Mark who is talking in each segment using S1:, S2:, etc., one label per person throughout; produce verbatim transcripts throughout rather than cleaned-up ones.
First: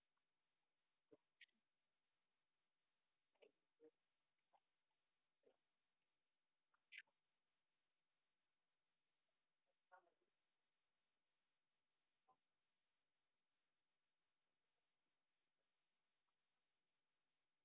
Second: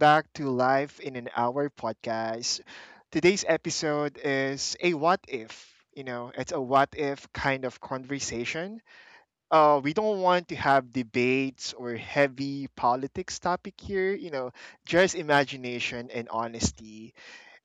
S1: back to Life in an Hour podcast. Today's episode is a what if. You know, it's a what if kind of conversation. Uh, we don't want to have debates or heavy politics topic here. You know, just imagination and honesty.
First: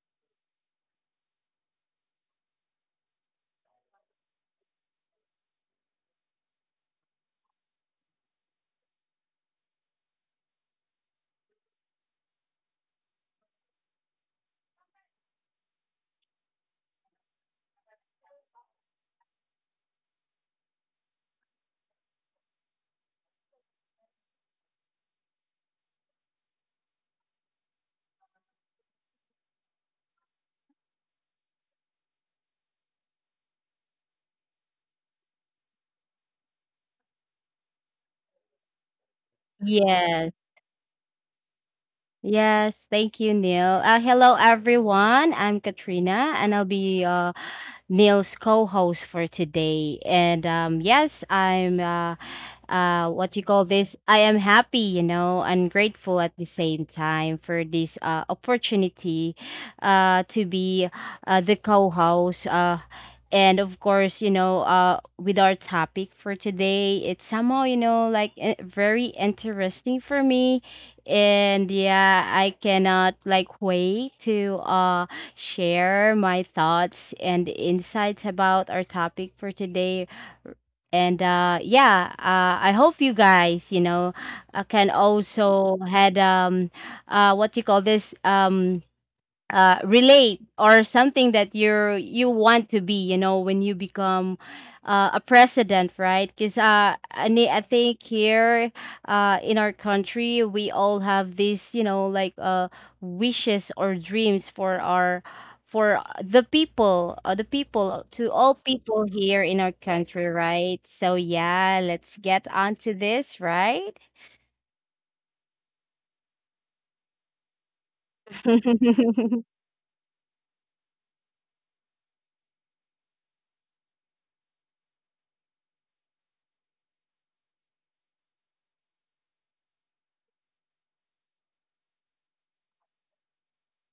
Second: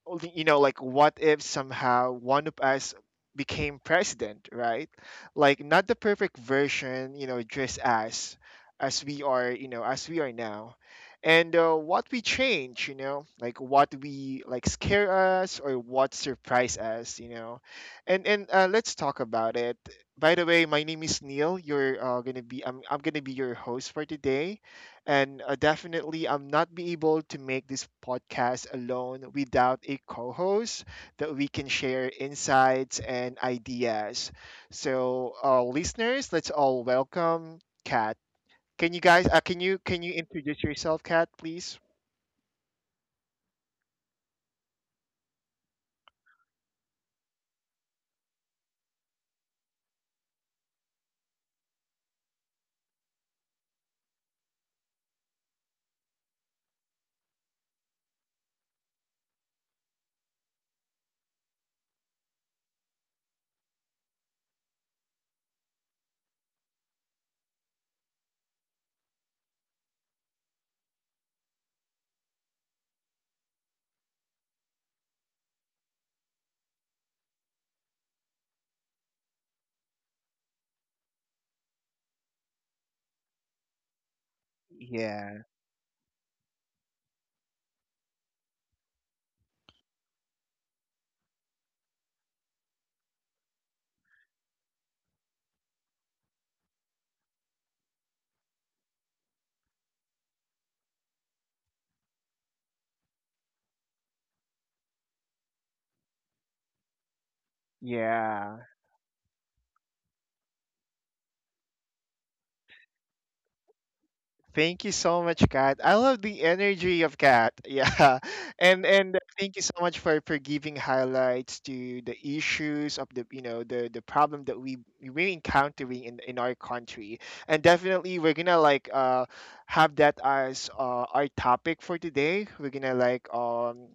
S1: Well, you know like what if somehow one of us became president, right? Like not the perfect version, you know, just as as we are, you know, as we are now. And uh, what we change, you know, like what we like scare us or what surprise us, you know? And and uh, Let's talk about it. By the way, my name is Neil. You're uh, gonna be I'm, I'm gonna be your host for today. And uh, definitely, I'm not be able to make this podcast alone without a co-host that we can share insights and ideas. So, uh, listeners, let's all welcome Kat. Can you guys? Uh, can you can you
S2: Yes.
S1: introduce yourself, Kat, please?
S2: Yes. Thank you, Neil. Uh, hello, everyone. I'm Katrina, and I'll be uh, Neil's co-host for today. And um, Yes, I'm uh, uh, what you call this? I am happy, you know, and grateful at the same time for this uh, opportunity uh, to be uh, the co-host. Uh, and of course, you know, uh, with our topic for today, it's somehow, you know, like eh, very interesting for me. And yeah, I cannot like wait to uh share my thoughts and insights about our topic for today. And uh, yeah, uh, I hope you guys, you know, uh, can
S1: Yeah,
S2: also had um, uh, what you call this um uh, relate or something that you're you want to be you know when you become uh, a president, right? Because uh, I, ne- I think here uh, in our country we all have these you know like uh, wishes or dreams for our for the people uh, the people to all
S1: yeah.
S2: people here in our country, right? So yeah, let's get on to this, right?
S1: Thank you so much, Kat. I love the energy of Kat. Yeah. And and thank you so much for, for giving highlights to the issues of the, you know, the the problem that we we're encountering in, in our country. And definitely we're gonna like uh have that as uh, our topic for today. We're gonna like um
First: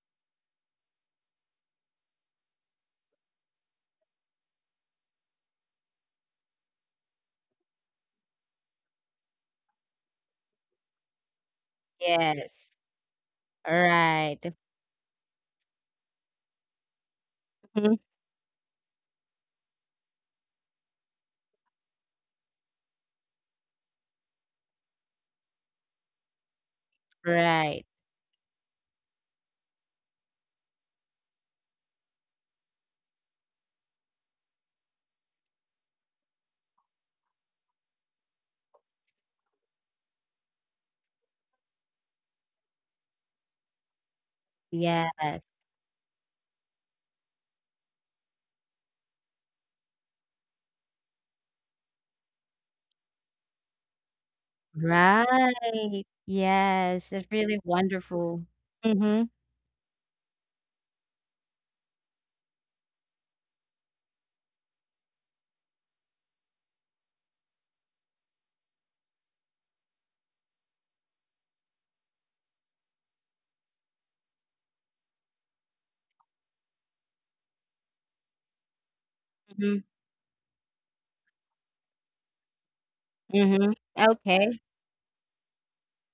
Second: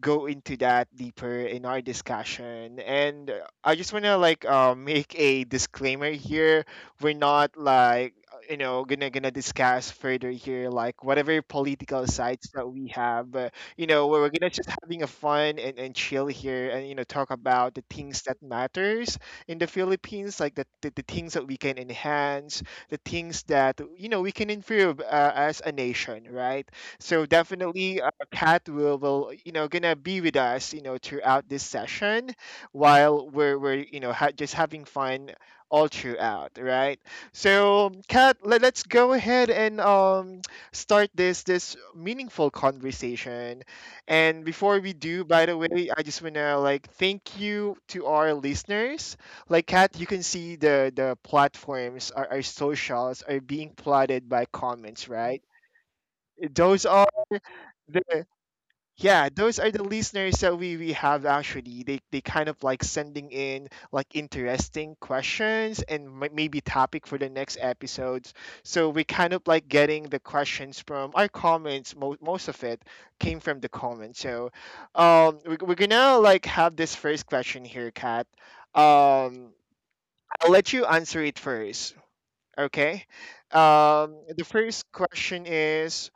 S1: go into that deeper in our discussion. And uh, I just want to like uh, make a disclaimer here. We're not like uh, you know gonna gonna discuss further here like whatever political sides that
S2: Yes.
S1: we have. But, you know, we're we're
S2: Alright.
S1: gonna
S2: Right.
S1: just having a fun and, and chill here and, you know, talk about the
S2: Mhm.
S1: things that matters in the Philippines, like the, the, the things that we can enhance, the things that you know we can improve, uh, as a nation, right? So
S2: Right.
S1: definitely, uh, Kat will, will you know gonna be with us, you know, throughout this session, while we're we're you know ha- just having fun all throughout, right? So Kat, let, let's go ahead and um start this this meaningful conversation. And before we do,
S2: Yes.
S1: by the way, I just wanna like thank you to our listeners. Like Kat, you can see the the platforms, our, our socials are being plotted by comments, right?
S2: Right.
S1: Those are
S2: Yes. It's really wonderful.
S1: Yeah,
S2: Mhm.
S1: those are the listeners that we, we have actually. They they kind of like sending in like interesting questions and may- maybe topic for the next episodes. So we kind of like getting the questions from our comments. Most most of it came from the comments. So, um, we, we're gonna like have this first question here, Kat. Um,
S2: Mhm.
S1: I'll let you answer it first. Okay.
S2: Mhm.
S1: Um, the
S2: Okay.
S1: first question is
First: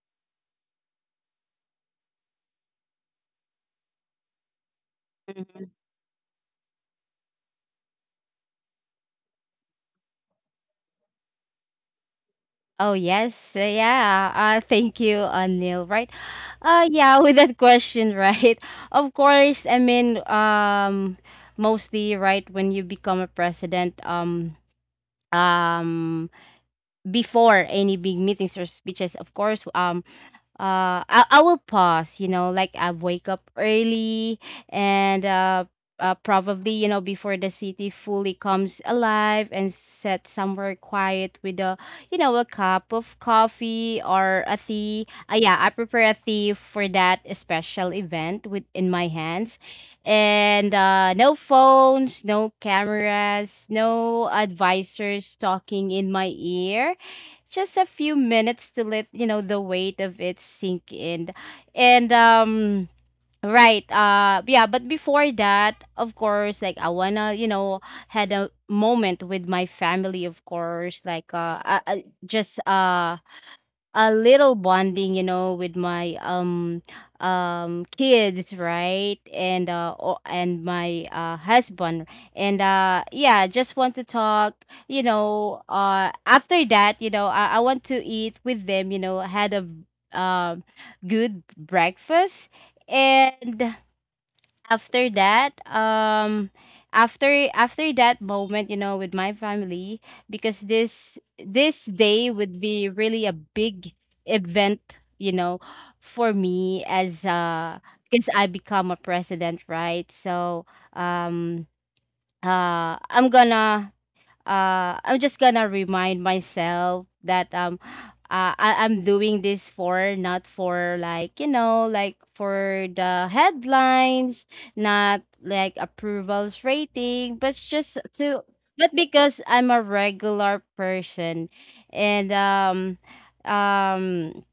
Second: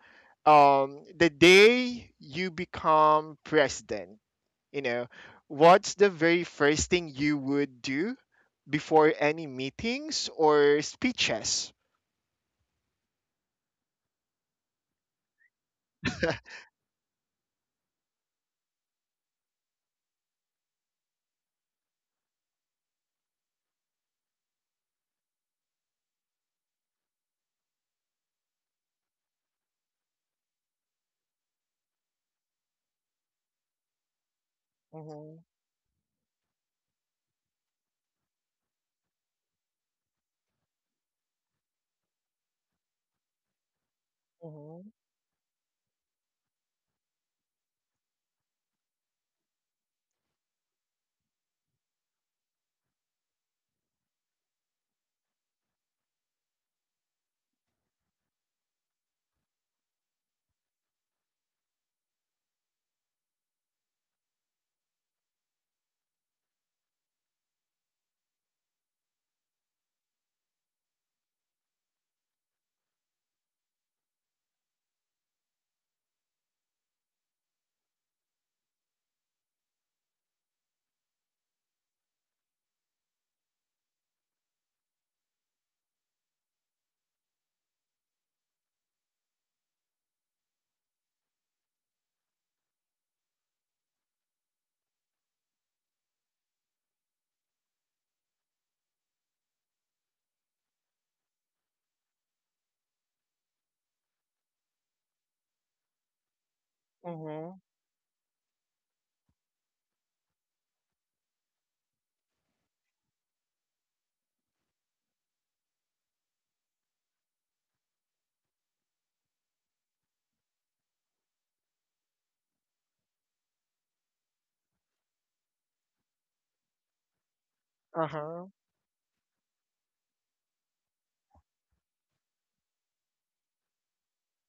S1: um, the day you become president, you know,
S2: Mhm.
S1: what's the very first thing you would do before any meetings or speeches?
S2: Oh, yes. Uh, Yeah. Uh, thank you, uh, Neil. Right. Uh, yeah, with that question, right? Of course, I mean, um, mostly, right, when you become a president, um, um, before any big meetings or speeches, of course, um, uh I, I will pause, you know, like I wake up early and
S1: Mm-hmm,
S2: uh, uh probably, you know, before the city fully comes alive and set somewhere quiet with a you know a cup of coffee or a
S1: mm-hmm,
S2: tea. Uh, yeah, I prepare a tea for that special event with in my hands. And uh no phones, no cameras, no advisors talking in my ear, just a few minutes to let you know the weight of it sink in. And um right uh Yeah, but before that of course like I wanna you know had a moment with my family. Of course like uh I, I just uh a little bonding, you know, with my um um kids, right? And uh o- and my uh husband. And uh yeah, just want to talk, you know, uh after that, you know, I, I want to eat with them, you know, had a um good breakfast. And after that, um after after that moment you know with my family, because this this day would be really a big event, you know, for me as
S1: mm-hmm,
S2: uh because I become a president, right? So um uh i'm gonna uh I'm just gonna remind myself that um uh, I, I'm doing this for not for like you know like for the headlines, not like approvals rating, but it's just to
S1: uh-huh.
S2: but because I'm a regular person. And um um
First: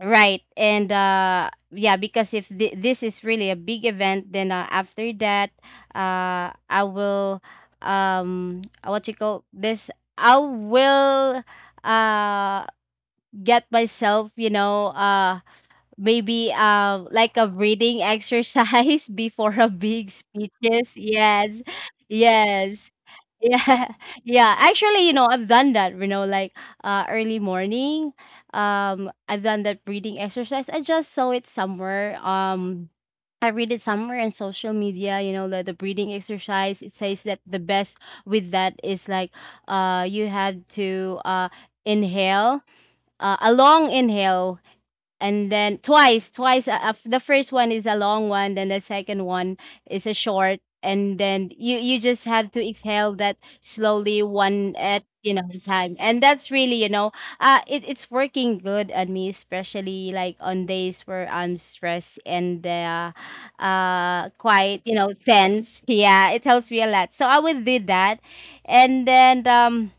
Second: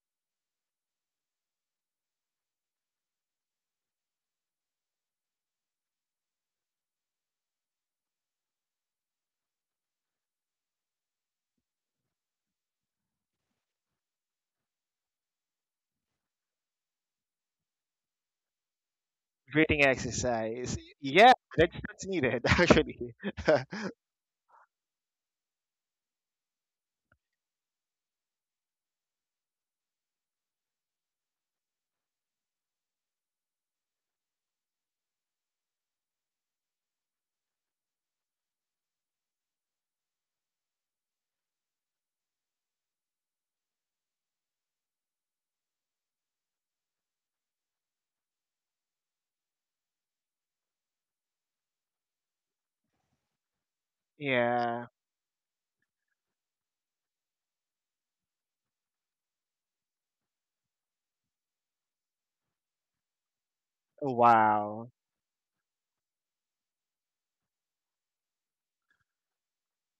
S2: Right. And uh yeah, because if th- this is really a big event, then uh, after that, uh I will um uh, what you call this? I will uh get myself, you know, uh maybe um like a breathing exercise before a
S1: Breathing
S2: big
S1: exercise.
S2: speeches.
S1: Yeah,
S2: Yes.
S1: that's, that's needed
S2: Yes.
S1: actually.
S2: Yeah. Yeah. Actually, you know, I've done that, you know, like uh early morning. Um I've done that breathing exercise. I just saw it somewhere. Um I read it somewhere in social media, you know, that the breathing exercise, it says that the best with that is like uh you have to uh inhale, uh, a long inhale, and then twice twice, uh, uh, the first one is a long one, then the second one is a short, and then you you just have to exhale that slowly one
S1: Yeah.
S2: at you know time. And that's really, you know, uh it, it's working good on me, especially like on days where I'm stressed and uh uh quite
S1: Wow.
S2: you know tense. Yeah, it helps me a lot, so I would do that. And then um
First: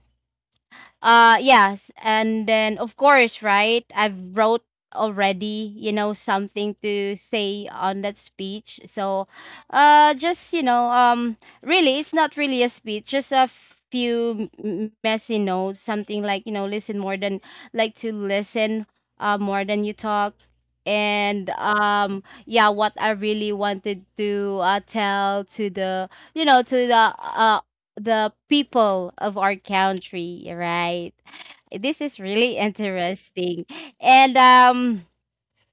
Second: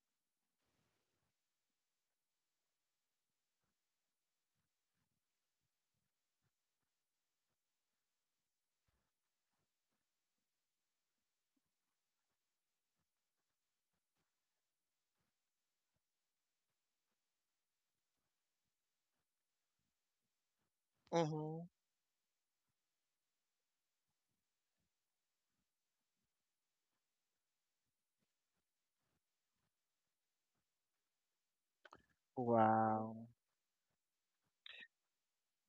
S2: uh yes, and then of course, right? I've wrote already, you know, something to say on that speech. So, uh just, you know, um really it's not really a speech, just a few m- messy notes, something like, you know, listen more than like to listen uh more than you talk. And
S1: Mm-hmm.
S2: um Yeah, what I really wanted to uh, tell to the you know to the uh, the people of our country, right? This is really
S1: Wow.
S2: interesting. And um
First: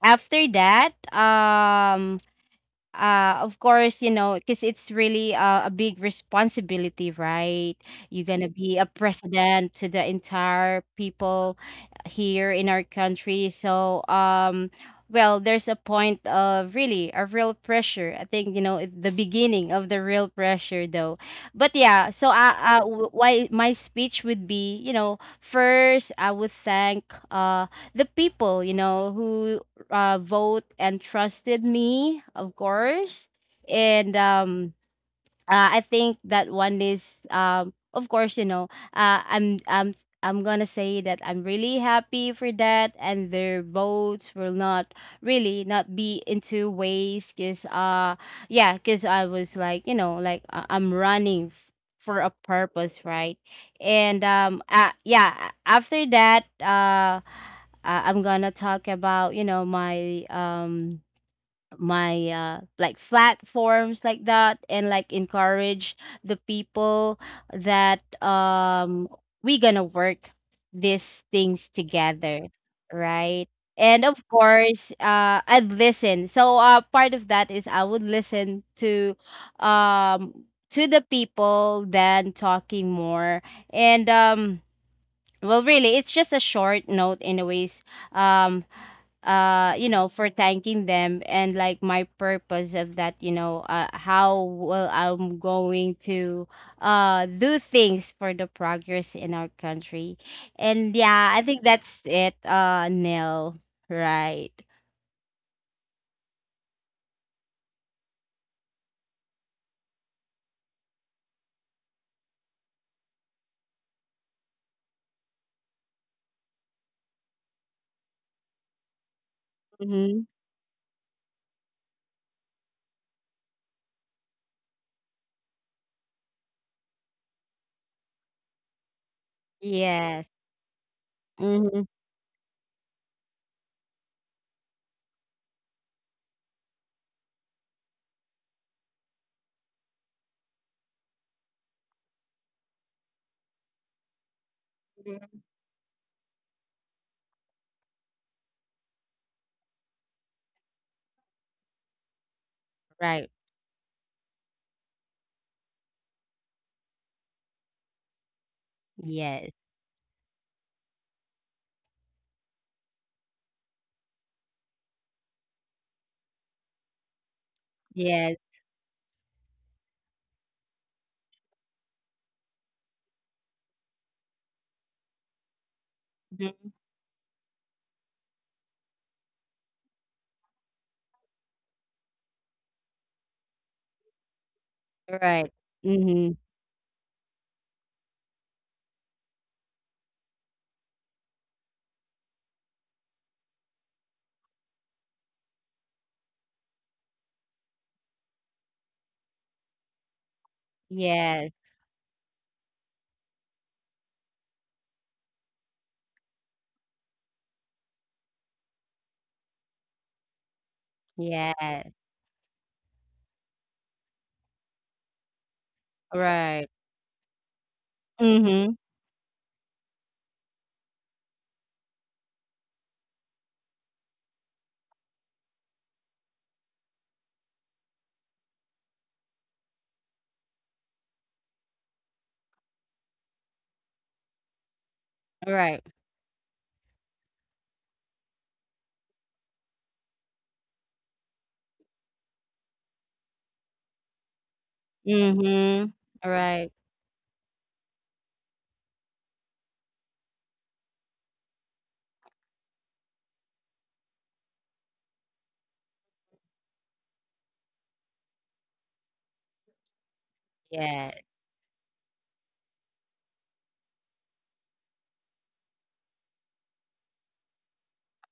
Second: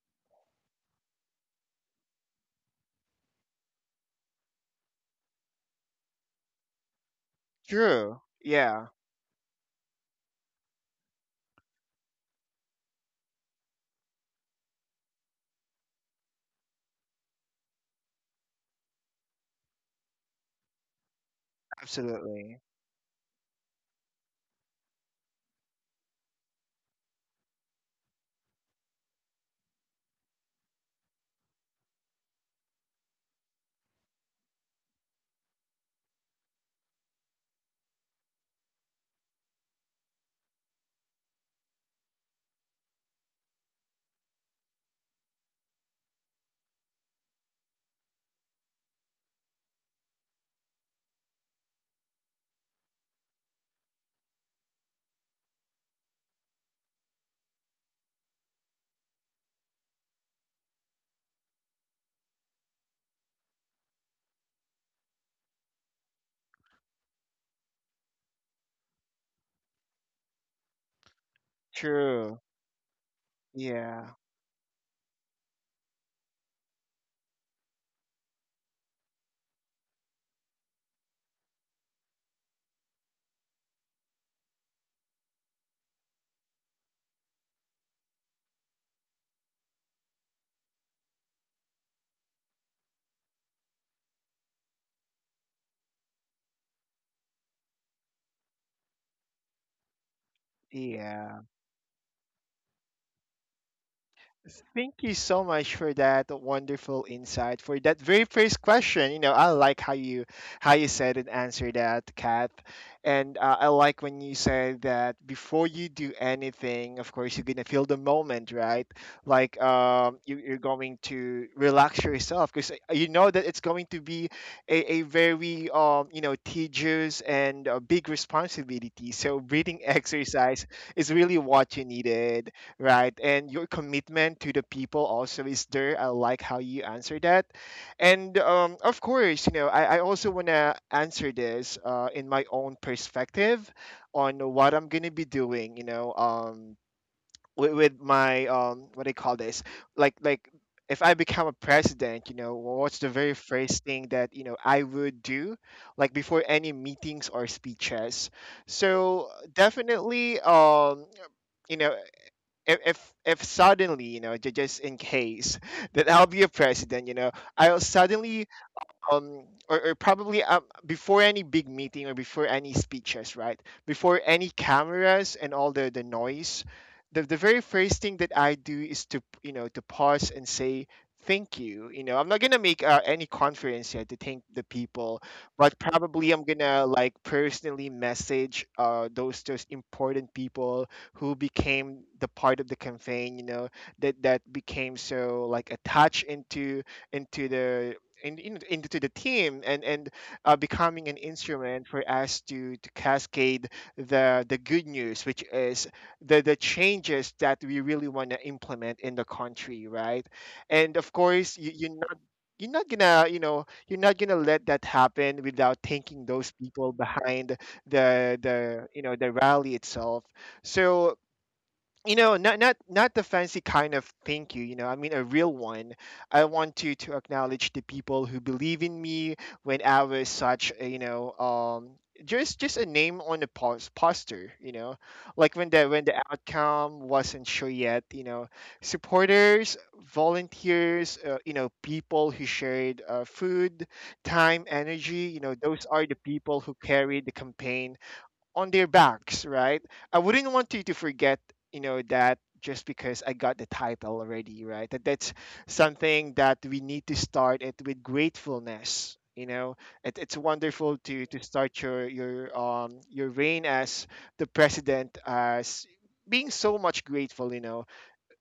S2: After that, um uh of course you know because it's really uh, a big responsibility, right?
S1: True.
S2: You're gonna be
S1: Yeah,
S2: a president to the entire people here in our country. So um well, there's a point of really a real pressure, I think, you know, it- the beginning of the real pressure though. But yeah, so
S1: absolutely.
S2: i, I w- why my speech would be, you know, first I would thank uh the people you know who uh, vote and trusted me, of course. And um, uh, I think that one is um of course you know uh, I'm I'm I'm gonna say that I'm really happy for that and their votes will not really not be into waste, because uh yeah because I was like you know like uh, I'm running f- for a purpose, right? and um uh, Yeah, after that, uh, uh I'm gonna talk about you know my um my uh like platforms like that and like encourage the people that um we gonna work these things
S1: True.
S2: together, right? And
S1: Yeah,
S2: of course uh I'd listen. So uh part of that is I would listen to um to the people than talking more. And um Well, really, it's just a short note, anyways. Um, uh, you know, for thanking them and like my purpose of that, you know, uh, how well I'm going to uh do things for the progress in our country. And
S1: yeah.
S2: yeah, I think that's it. Uh, Nell, right?
S1: Thank you so much for that wonderful insight for that very first question. You know, I like how you how you said and answered that, Kat. And uh, I like when you said that before you do anything, of course, you're gonna feel the moment, right? Like, um,
S2: Mm-hmm.
S1: you, you're going to relax yourself because you know that it's going to be a, a very um, you know, tedious and a big responsibility. So breathing
S2: Yes.
S1: exercise is really what you
S2: Mm-hmm.
S1: needed, right? And your commitment to the people also is there. I like how you answer that. And um, of course, you know, i, I also want to answer this uh, in my own perspective on what I'm going to be doing, you know, um, with, with my um, what do you call this, like like if I become a president, you know, what's the very
S2: Right.
S1: first thing that you know I would do like before any meetings or speeches. So
S2: Yes.
S1: definitely, um you know, if if, if suddenly you know ju- just in case that I'll be a president, you know, I'll
S2: Yes.
S1: suddenly um or, or probably um, before any big meeting or before any speeches, right? Before any cameras and all the the noise,
S2: Mhm.
S1: the, the very first thing that I do is to, you know, to pause and say thank you. You know, I'm not gonna make uh, any conference yet to thank the people,
S2: Right.
S1: but probably
S2: Mm-hmm.
S1: I'm gonna like personally message uh those those important people who became the part of the campaign, you know, that that became so like attached into into the in, in, into the team and and uh, becoming an
S2: Yes.
S1: instrument for us to to cascade the the good news, which is the the changes that we really want to implement in the country, right? And of course, you, you're
S2: Yes.
S1: not you're not gonna, you know, you're not gonna let that happen without thanking those
S2: Right.
S1: people behind the
S2: Mm-hmm.
S1: the you know the rally itself. So, you know, not not not the fancy kind of thank you, you know, I mean a real one. I want to to acknowledge the people who believe in me when I was such a, you know, um just just a name on a pos- poster, you know, like when the
S2: Right.
S1: when the outcome wasn't sure yet, you know, supporters, volunteers, uh, you know, people who shared, uh, food, time, energy, you know, those
S2: Mhm.
S1: are the people who
S2: Right.
S1: carried the campaign on their backs, right? I wouldn't want you to forget, you know, that just because I got the title already, right? That that's something that we need to start it with gratefulness. You know, it, it's wonderful to
S2: Yes.
S1: to start your your um your reign as the president as being so much grateful. You know,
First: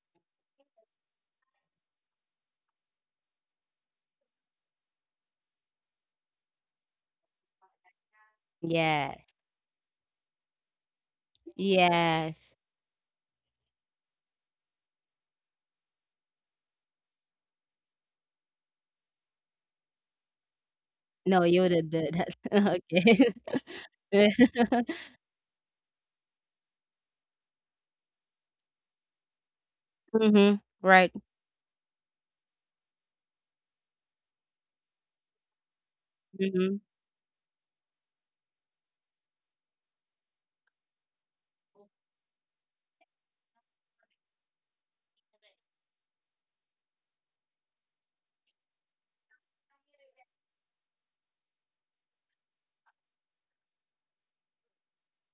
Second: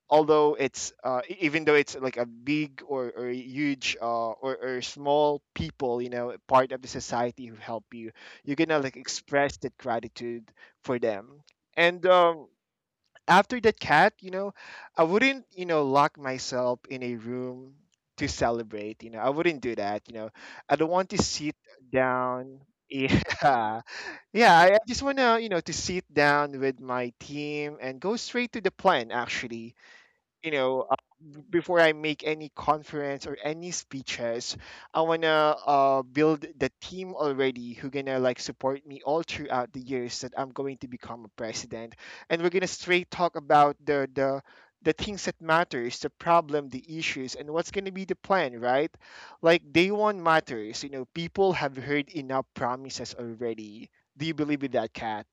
S1: although it's uh, e- even though it's like a big or, or huge uh, or, or small people, you know, part of the society who help you, you're gonna like
S2: Yes.
S1: express that gratitude for them. And um,
S2: Yes.
S1: after that, cat you know, I wouldn't, you know, lock myself in a room to celebrate. You know, I wouldn't do that, you know. I don't want to
S2: No,
S1: sit
S2: you wouldn't do
S1: down
S2: that.
S1: yeah.
S2: Okay.
S1: Yeah, i, I just want to, you know, to sit down with my team and go straight to the plan actually. You
S2: Mhm.
S1: know, uh,
S2: Right.
S1: b- before I make any conference or any speeches, I wanna uh, build the
S2: Mhm.
S1: team already who gonna like support me all throughout the years that I'm going to become a president, and we're gonna straight talk about the the the things that matters, the problem, the issues, and what's gonna be the plan, right? Like day one matters. You know, people have heard enough promises already. Do you believe in that, cat?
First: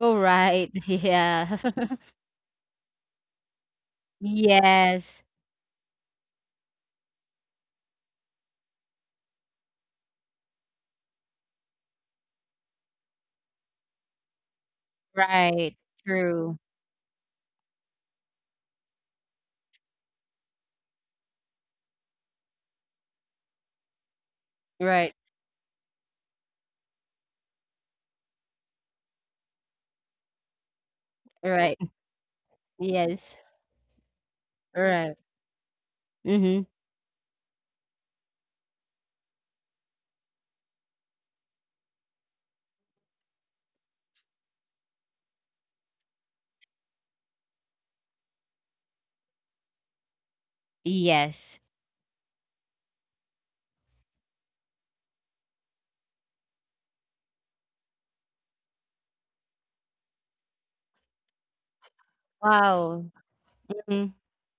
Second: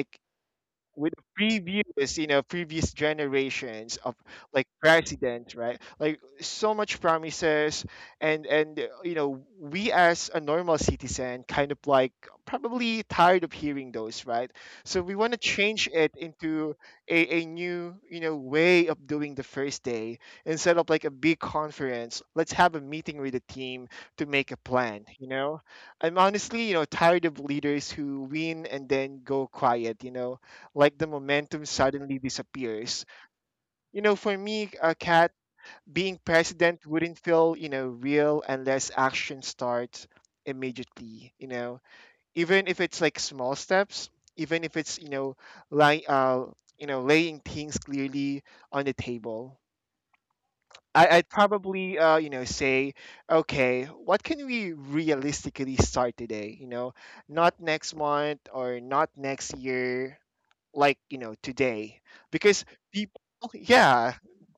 S2: Oh, right.
S1: with
S2: Yeah.
S1: previous, you know, previous generations of like
S2: Yes.
S1: presidents, right? Like so much promises. And and uh, You know, we as a normal citizen kind of like probably tired of hearing those, right? So we want to
S2: Right.
S1: change it
S2: True.
S1: into a, a new, you know, way of doing the first day. Instead of like a big conference, let's have a meeting with the team to make a plan,
S2: Right.
S1: you know. I'm honestly, you know, tired of leaders who win and then go quiet, you know, like the momentum
S2: Right.
S1: suddenly disappears.
S2: Yes.
S1: You know, for me, a
S2: Right.
S1: cat being
S2: Mhm.
S1: president wouldn't feel, you know, real unless action starts immediately, you know. Even if it's like small steps, even if it's, you know, like uh, you know, laying things clearly on the table. I, I'd
S2: Yes.
S1: probably, uh, you know, say, okay, what can we realistically start today? You know, not next month or not next year, like, you know, today because
S2: Wow.
S1: people
S2: Mhm.
S1: yeah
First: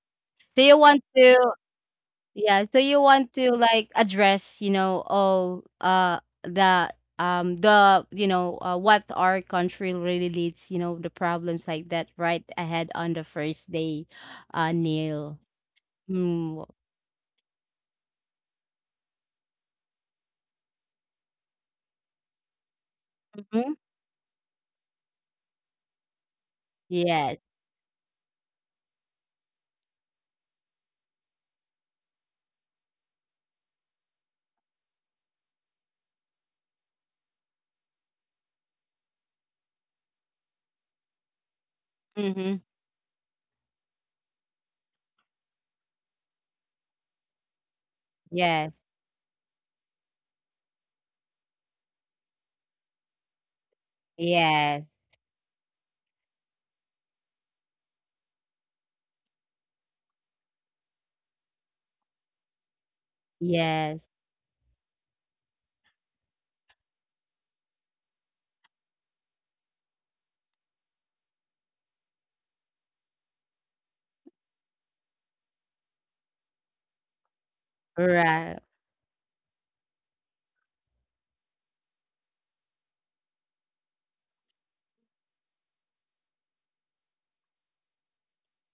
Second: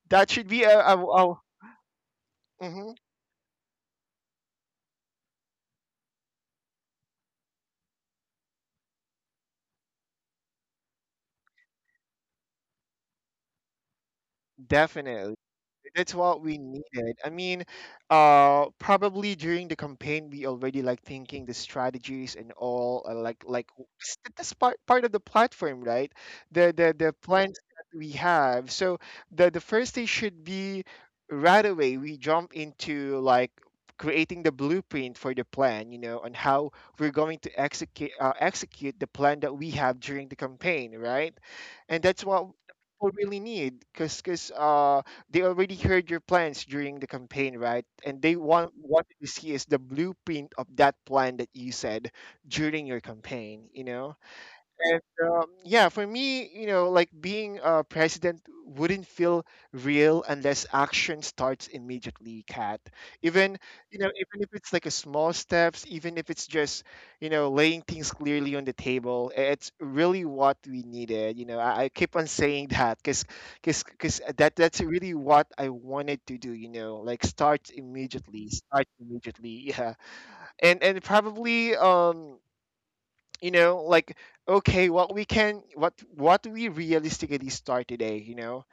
S1: that should
S2: Do
S1: be
S2: you
S1: a, a,
S2: want to?
S1: a-
S2: Yeah, so
S1: mhm,
S2: you want to like address, you know, all uh the um the you know uh, what our country really needs, you know, the problems like that right ahead on the first day, uh
S1: definitely.
S2: Neil.
S1: That's what we
S2: Mm.
S1: needed. I mean, uh, probably during the campaign, we already like thinking the strategies and all, uh, like like
S2: Mm-hmm.
S1: w- s- that's part part of the platform, right? The the the
S2: Yes.
S1: plans that we have. So the the first thing should be right away. We jump into like creating the blueprint for the plan, you know, on how we're going to execute uh, execute the plan that we have during the campaign, right? And that's what
S2: Mm-hmm.
S1: people really need, because because they already heard your plans during the campaign, right? And they want
S2: Yes.
S1: what to see is the blueprint of that plan that you said during your campaign, you know?
S2: Yes.
S1: And um, yeah, for me, you know, like being a president wouldn't feel real unless action starts immediately, Kat. Even, you know,
S2: Yes.
S1: even if it's like a small steps, even if it's just, you know, laying things clearly on the table, i- it's really what we needed. You know, I, I keep on saying that because because because that that's really what I wanted to do, you know, like start immediately,
S2: Right.
S1: start immediately. Yeah. And and probably um you know like okay what we can what what we realistically start today, you know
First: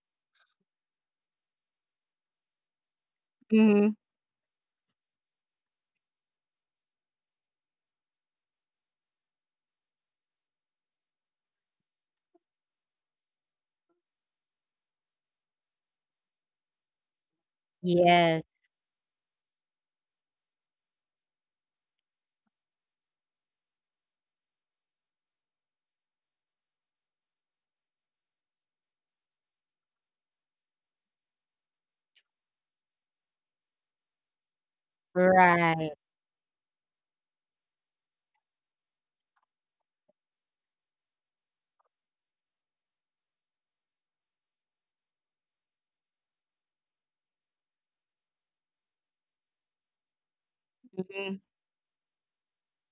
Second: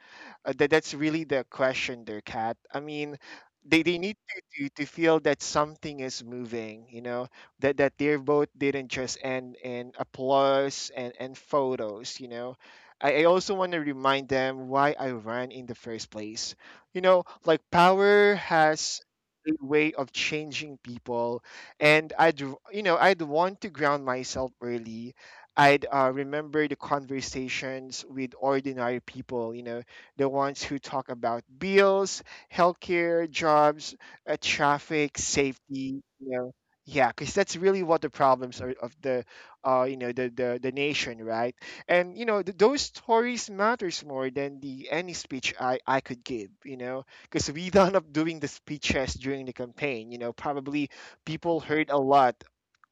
S1: uh, that that's really the question there, Kat. I mean, they,
S2: Mm-hmm.
S1: they need to, to, to feel that something is moving, you know, that, that their vote didn't just end in applause and, and photos, you know. I, I also want to remind them why I ran in the first place. You know, like power
S2: Yes.
S1: has a way of changing people, and I'd r- you know, I'd want to ground myself early. I'd uh, remember the conversations with ordinary people, you know, the ones who talk about bills, healthcare, jobs, uh, traffic,
S2: Right.
S1: safety, you know. Yeah, because that's really what the problems are of the, uh, you know, the, the the nation, right? And you know, th- those stories matters more than the any speech I I could give, you know, because we done up doing the speeches during the campaign. You know, probably
S2: Mm-hmm.
S1: people heard a lot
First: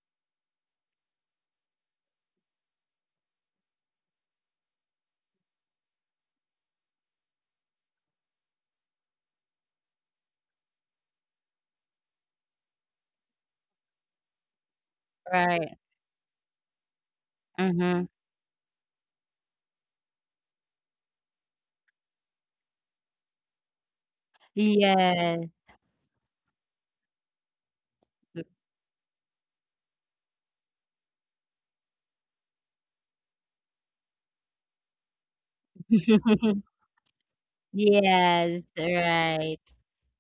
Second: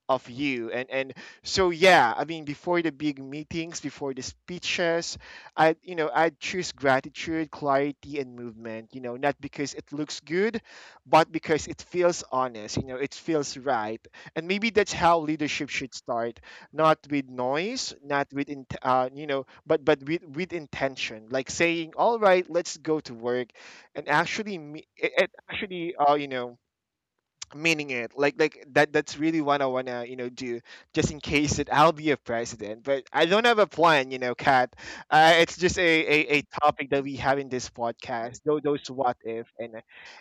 S1: of you and and so, yeah. I mean, before the big meetings, before the speeches, I you know I choose gratitude, clarity, and movement, you know not because it looks good but because it feels honest, you know it feels right. And maybe that's how leadership
S2: Right.
S1: should start, not with noise,
S2: Mm-hmm.
S1: not with in, uh, you know but but with with intention, like saying, all right, let's go to work. And actually me- it, it
S2: Yes.
S1: actually uh, you know meaning it, like like that that's really what I want to you know do, just in case that I'll be a president but I don't have a plan, you know Kat. Uh, it's just a, a a topic that we have in this podcast, tho-
S2: Yes.
S1: those what if,
S2: Right.
S1: and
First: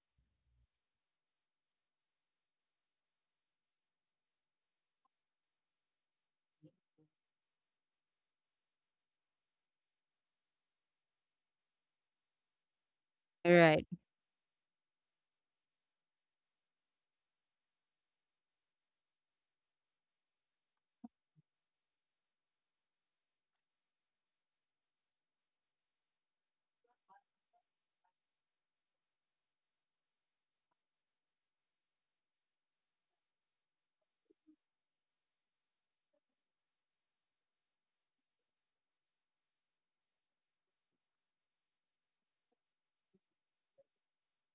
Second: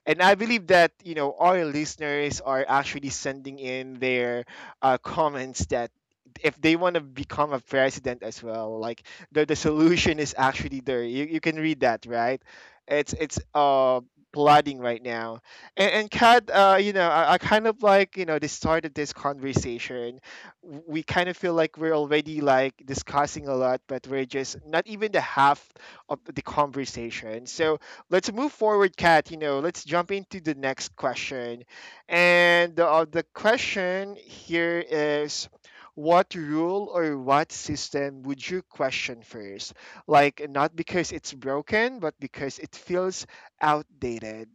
S1: and I believe that you know our listeners are actually sending in their uh, comments that if they want to become a president as well, like the, the solution is actually there. You, you can read that, right? It's it's
S2: Right.
S1: uh plodding right now. And, and Kat, uh, you know, I, I kind of like, you know, the start of this conversation. W- we kind of feel like we're already like discussing a lot, but we're just not even the half of the conversation. So let's move forward, Kat. You know, let's jump into the next question. And the, uh, the question here is, what rule or what system would you question first? Like, not because it's broken, but because it feels outdated.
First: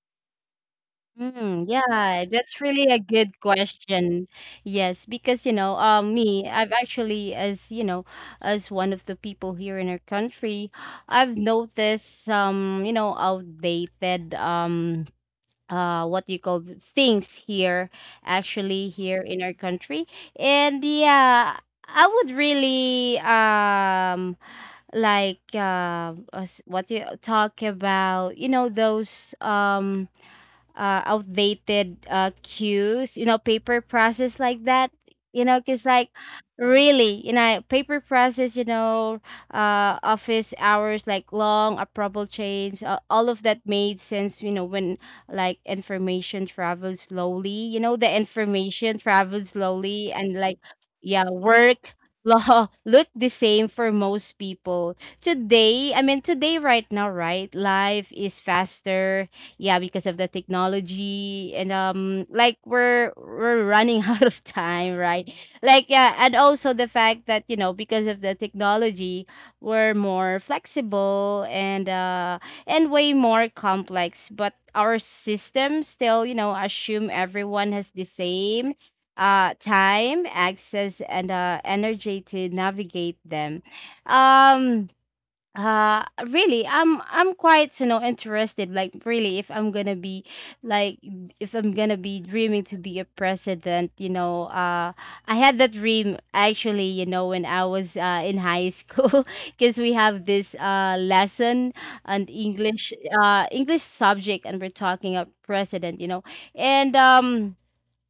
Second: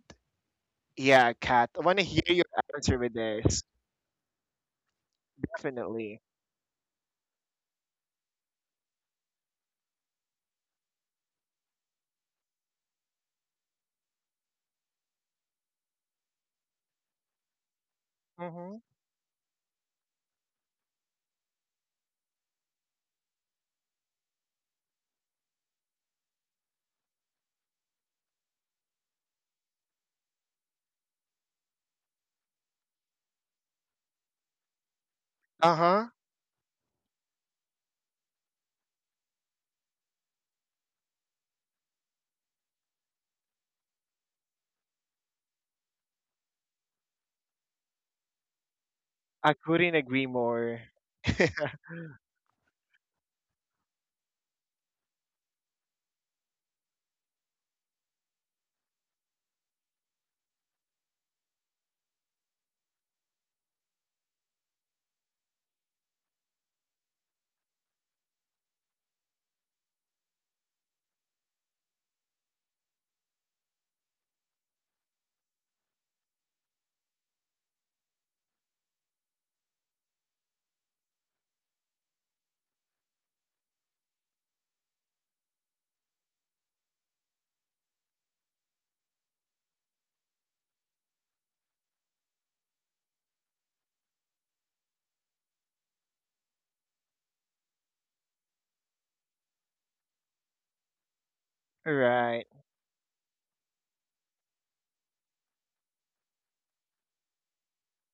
S1: Yeah,
S2: Mm,
S1: Kat. I want to hear
S2: yeah,
S1: your
S2: that's really
S1: answer
S2: a
S1: with
S2: good
S1: this.
S2: question. Yes, because you know, um,
S1: Definitely.
S2: me, I've actually, as you know, as one of the people here in our country, I've noticed some, you know, outdated, um, uh, what do you call th- things here,
S1: Mm-hmm.
S2: actually here in our country, and yeah. I would really um like uh, us- what do you talk about you know those um uh, outdated uh, cues, you know, paper process like that. You know, because
S1: Uh-huh.
S2: like really, you know, paper process, you know, uh, office hours like long, approval chains, uh, all of that made sense, you know, when like information travels slowly, you know, the information
S1: I
S2: travels
S1: couldn't
S2: slowly
S1: agree
S2: and like,
S1: more.
S2: yeah, work law look the same for most people today. I mean today, right now, right? Life is faster, yeah, because of the technology. And um Like we're we're running out of time, right? Like yeah. And also the fact that you know because of the technology we're more flexible and uh and way more complex. But our system still you know assume everyone has the same uh time, access, and uh energy to navigate them. um uh Really, i'm I'm quite you know interested like really if I'm gonna be like if I'm gonna be dreaming to be a president, you know. uh I had that dream actually, you know, when I was uh in high school because we have this uh lesson on
S1: Right.
S2: english uh english subject and we're talking about president, you know. And um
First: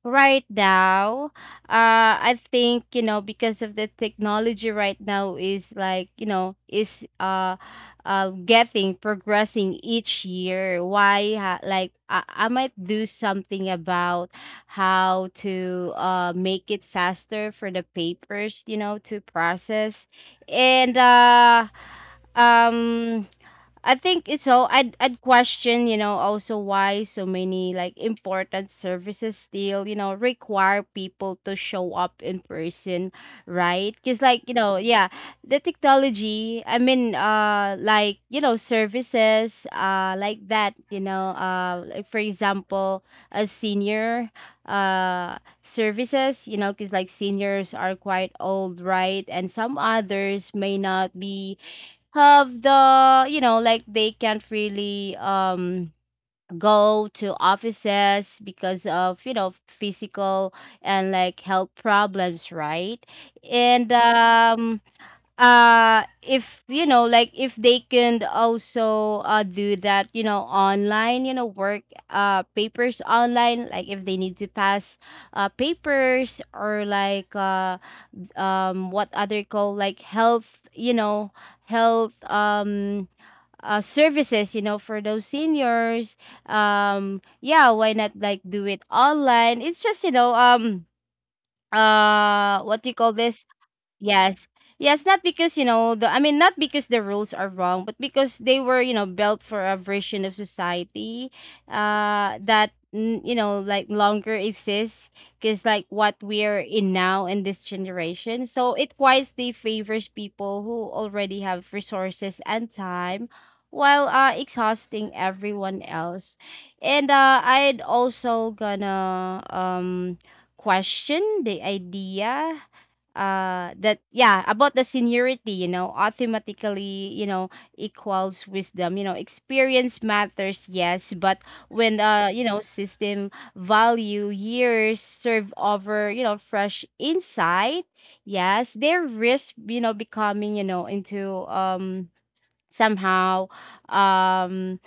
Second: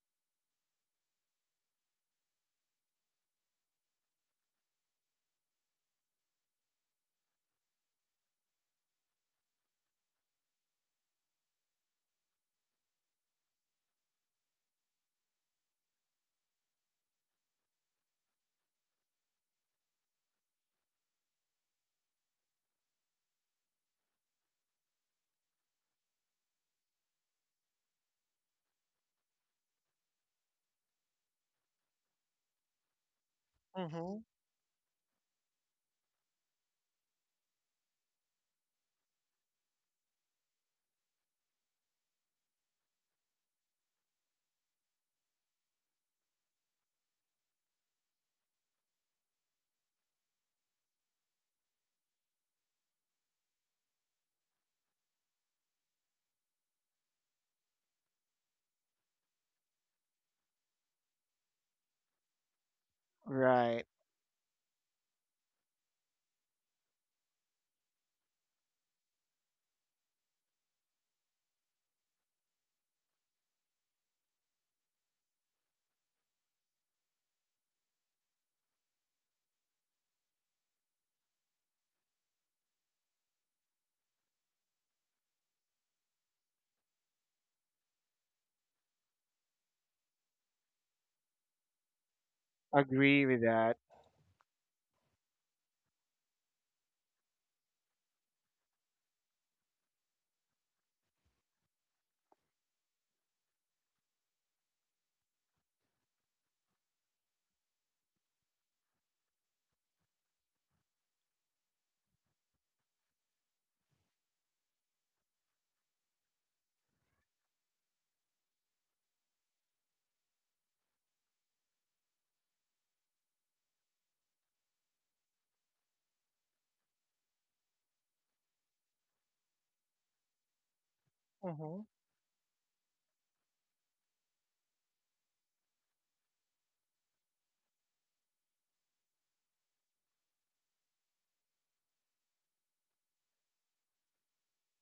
S2: Right now, uh, I think you know because of the technology right now is like you know is uh, uh getting progressing each year. Why ha- like I, I might do something about how to uh make it faster for the papers you know to process. And uh um. I think it's so I'd I'd question, you know, also why so many like important services still, you know, require people to show up in person, right?
S1: Mm-hmm.
S2: Cuz like, you know, yeah, the technology, I mean, uh like, you know, services uh like that, you know, uh like for example, a senior uh services, you know, cuz like seniors are quite old, right? And some others may not be have the you know like they can't really um go to offices because of you know physical and like health problems, right?
S1: Right.
S2: And um uh if you know like if they can also uh do that you know online, you know work uh papers online, like if they need to pass uh papers, or like uh um what other call like health, you know health, um uh, services, you know for those seniors. Um yeah, why not like do it online? It's just, you know um uh what do you call
S1: Agree with
S2: this.
S1: that.
S2: Yes. Yes, not because, you know, the I mean not because the rules are wrong, but because they were, you know, built for a version of society, uh that n- you know, like longer exists, because like what we're in now in this generation. So it wisely favors people who already have resources and time, while uh exhausting everyone else. And uh I'd also gonna um question the idea uh that, yeah, about the seniority, you know automatically, you know equals wisdom. you know experience matters, yes, but
S1: Mm-hmm.
S2: when uh you know system value years serve over, you know fresh insight. Yes, there risk, you know becoming, you know into um somehow um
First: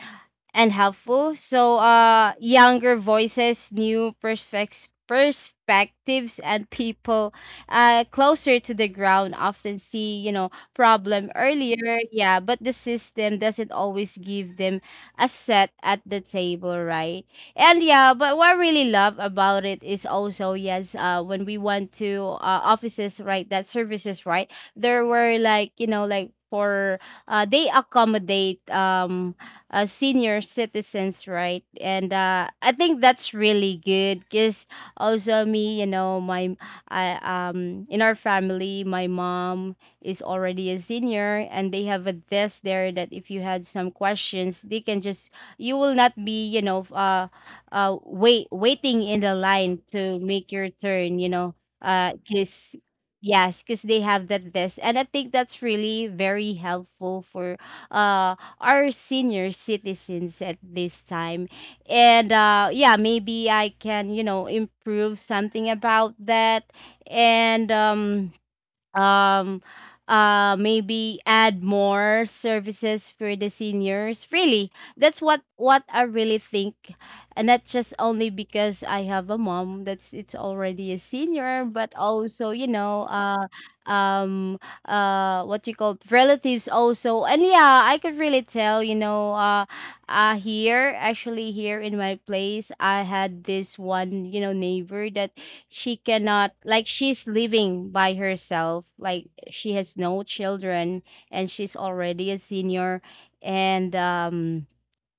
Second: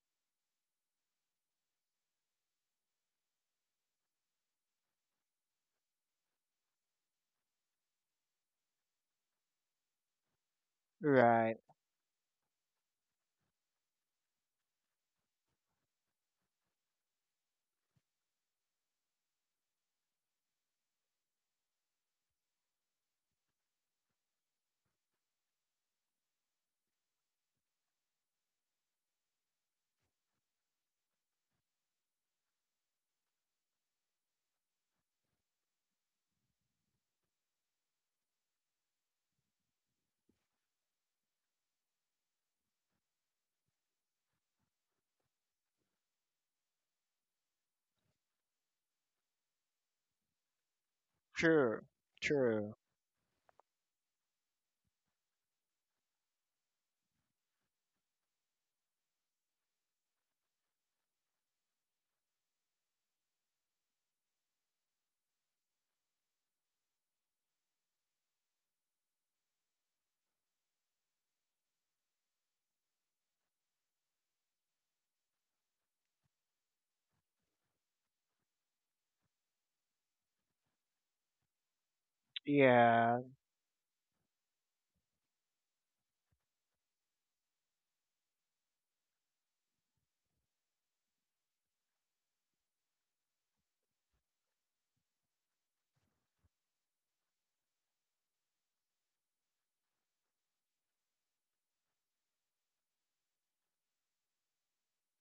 S2: and helpful. So, uh, younger voices, new perspex- perspectives, and people, uh, closer to the ground, often see, you know, problem
S1: Right.
S2: earlier. Yeah, but the system doesn't always give them a set at the table, right? And yeah, but what I really love about it is also, yes, uh, when we went to uh, offices, right, that services, right, there were like, you know, like for, uh, they accommodate um uh, senior citizens, right. And, uh, I think that's really good, because also me, you know my I um in our family, my mom is already a senior, and they have a desk there that if you had some questions they can just. You will not be, you know uh, uh wait waiting in the line to make your turn, you know
S1: True.
S2: uh
S1: True.
S2: because. Yes, because they have that desk, and I think that's really very helpful for uh are senior citizens at this time. And, uh, yeah, maybe I can, you know, improve something about that. And um, um uh maybe add more services for the seniors, really. That's what what I really think. And that's just only because I have a mom that's it's already a senior. But also, you know
S1: Yeah.
S2: uh um uh what you call relatives also. And yeah, I could really tell, you know uh uh here. Actually, here in my place I had this one, you know neighbor that she cannot. Like, she's living by herself, like she has no children, and she's already a senior. And um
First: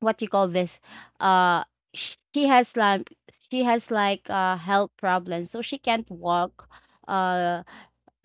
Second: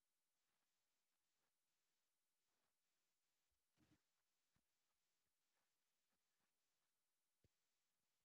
S2: what you call this. uh sh- she has like, she has like uh health problems, so she can't walk, uh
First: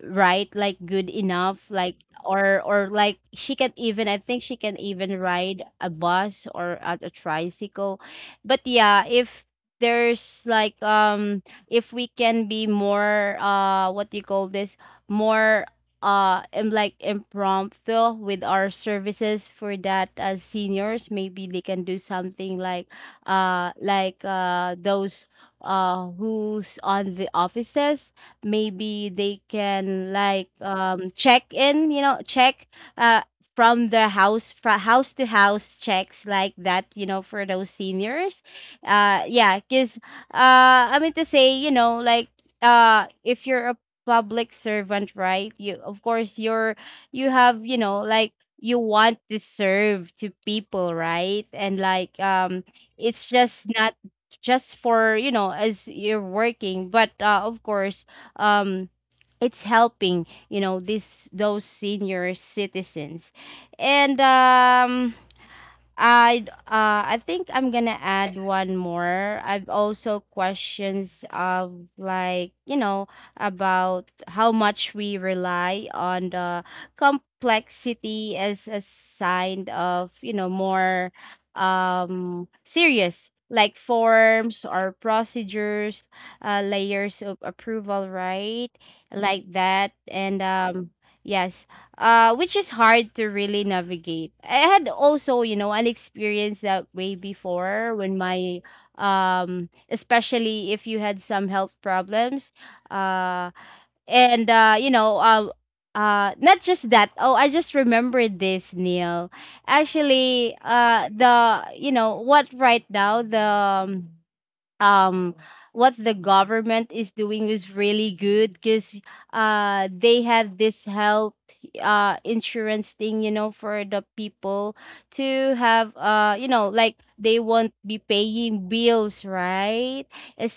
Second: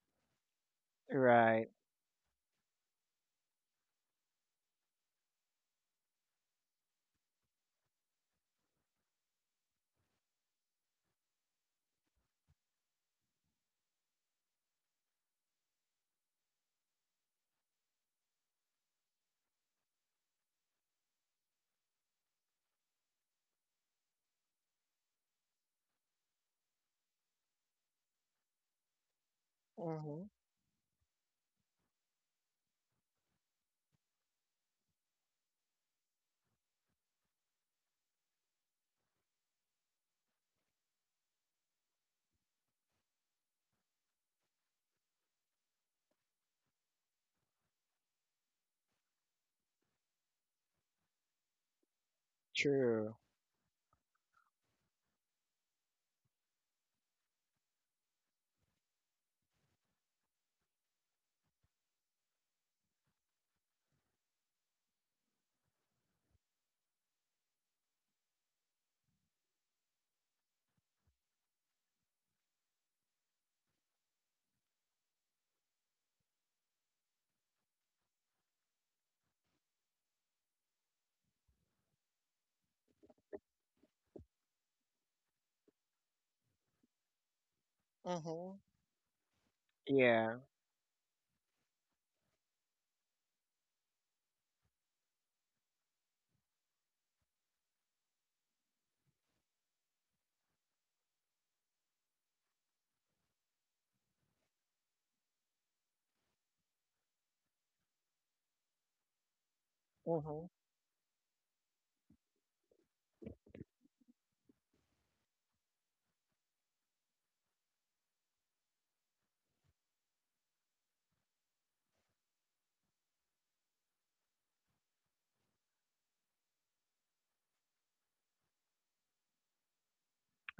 S2: right like, good enough.
S1: Right.
S2: Like, or or like she can even, I think she can even ride a bus or a, a tricycle. But, yeah, if there's like um if we can be more, uh what do you call this, more uh im- like impromptu with our services, for that as seniors. Maybe they can do something like uh like uh those uh who's on the offices. Maybe they can
S1: Mm-hmm.
S2: like um check in, you know check uh from the house from house to house checks like that, you know for those seniors. Uh yeah, because uh I mean to say, you know like uh if you're a public servant, right? You, of course, you're you have, you know, like, you want to serve to people, right? And like, um
S1: True.
S2: it's just not just for, you know, as you're working. But, uh, of course, um it's helping, you know, this, those senior citizens. And um I d- uh I think I'm gonna add one more. I've also questions of like, you know, about how much we rely on the complexity as a sign of, you know, more um serious, like, forms or procedures, uh layers of approval,
S1: Mm-hmm.
S2: right? Like that.
S1: Yeah.
S2: And um yes, uh, which is hard to really navigate. I had also, you know, an experience that way before when my, um, especially if you had some health problems, uh, and uh, you know, uh, uh, not just that. Oh, I just remembered this, Neil.
S1: Mm-hmm.
S2: Actually, uh, the you know what right now the. Um, um what the government is doing was really good, because uh they had this health uh insurance thing, you know for the people to have, uh you know like they won't be paying bills, right?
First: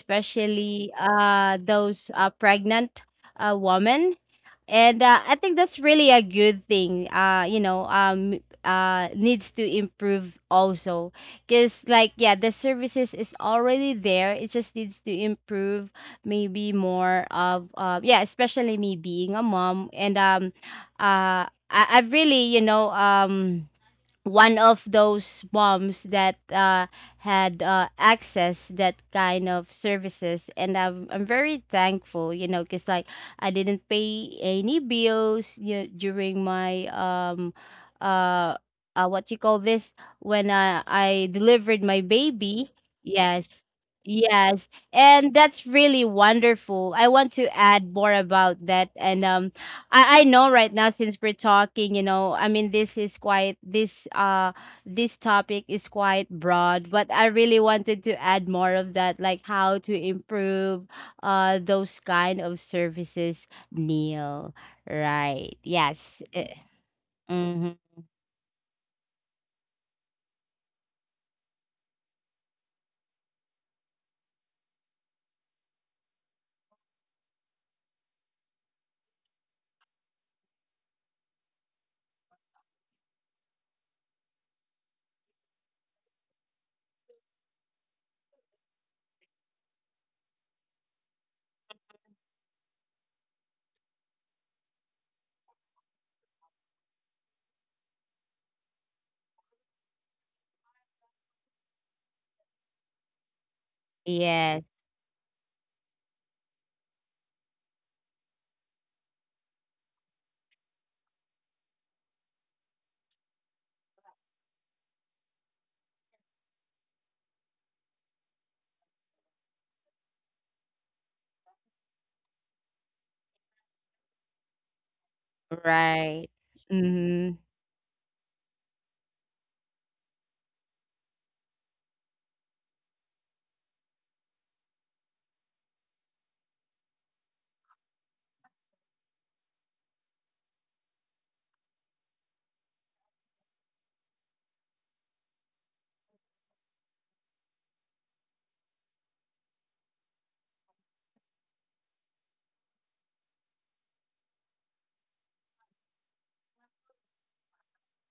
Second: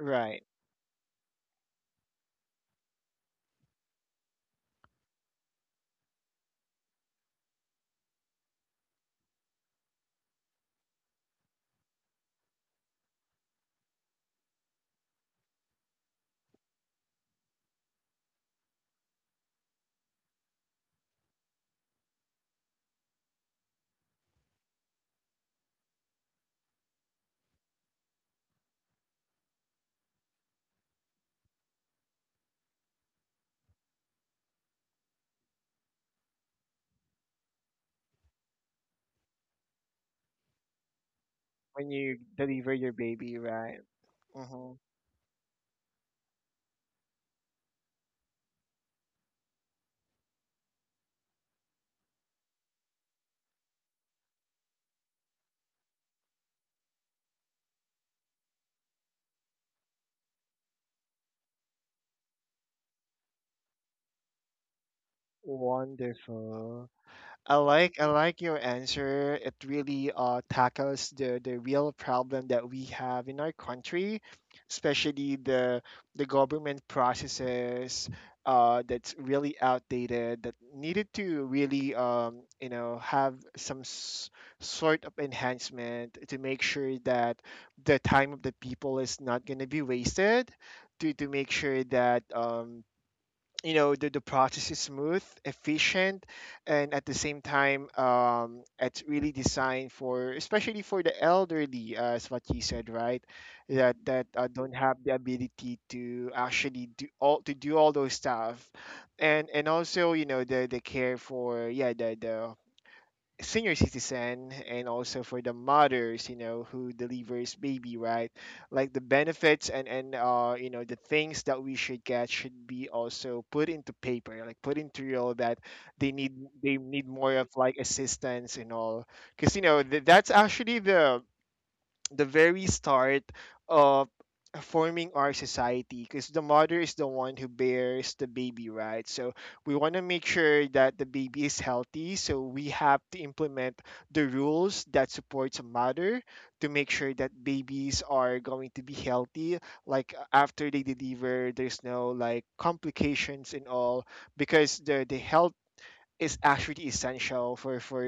S1: Right.
S2: uh those uh pregnant uh women. And, uh, I think that's really a good thing. Uh, you know, um, uh, needs to improve also, because like, yeah, the services is already there. It just needs to improve, maybe more of, uh, yeah, especially me being a mom. And um uh I, i've really, you know um one of those moms that uh, had uh, access that kind of services. And I'm, I'm very thankful, you know because, like, I didn't pay any bills, you know, during my um uh, uh what you call this, when i i delivered
S1: When
S2: my
S1: you
S2: baby.
S1: deliver your baby,
S2: Yes.
S1: right?
S2: Yes,
S1: Mm-hmm.
S2: and that's really wonderful. I want to add more about that. And um I, I know, right now, since we're talking, you know, I mean, this is quite this uh this topic is quite broad, but I really wanted to add more of that, like how to improve uh those kind of services, Neil. Right. Yes. eh,
S1: Wonderful. I
S2: Mm-hmm.
S1: like I like your answer. It really uh, tackles the the real problem that we have in our country, especially the the government processes uh, that's really outdated, that needed to really um, you know have some s- sort of enhancement to make sure that the time of the people is not going to be wasted. To, to make sure that um, you know the, the process is smooth, efficient, and at the same time um, it's really designed for, especially for the elderly, uh, as what you said, right, that that uh,
S2: Yes.
S1: don't have the ability to actually do all to do all those stuff, and and also you know the the care for, yeah, the the senior citizen, and also for the mothers, you know who delivers baby, right? Like the benefits and and uh you know the things that we should get should be also put into paper, like put into real, that they
S2: Right.
S1: need they need
S2: Mm-hmm.
S1: more of like assistance and all, because you know th- that's actually the the very start of forming our society, because the mother is the one who bears the baby, right? So we want to make sure that the baby is healthy, so we have to implement the rules that supports a mother, to make sure that babies are going to be healthy, like after they deliver, there's no like complications and all. Because the the health is actually essential for for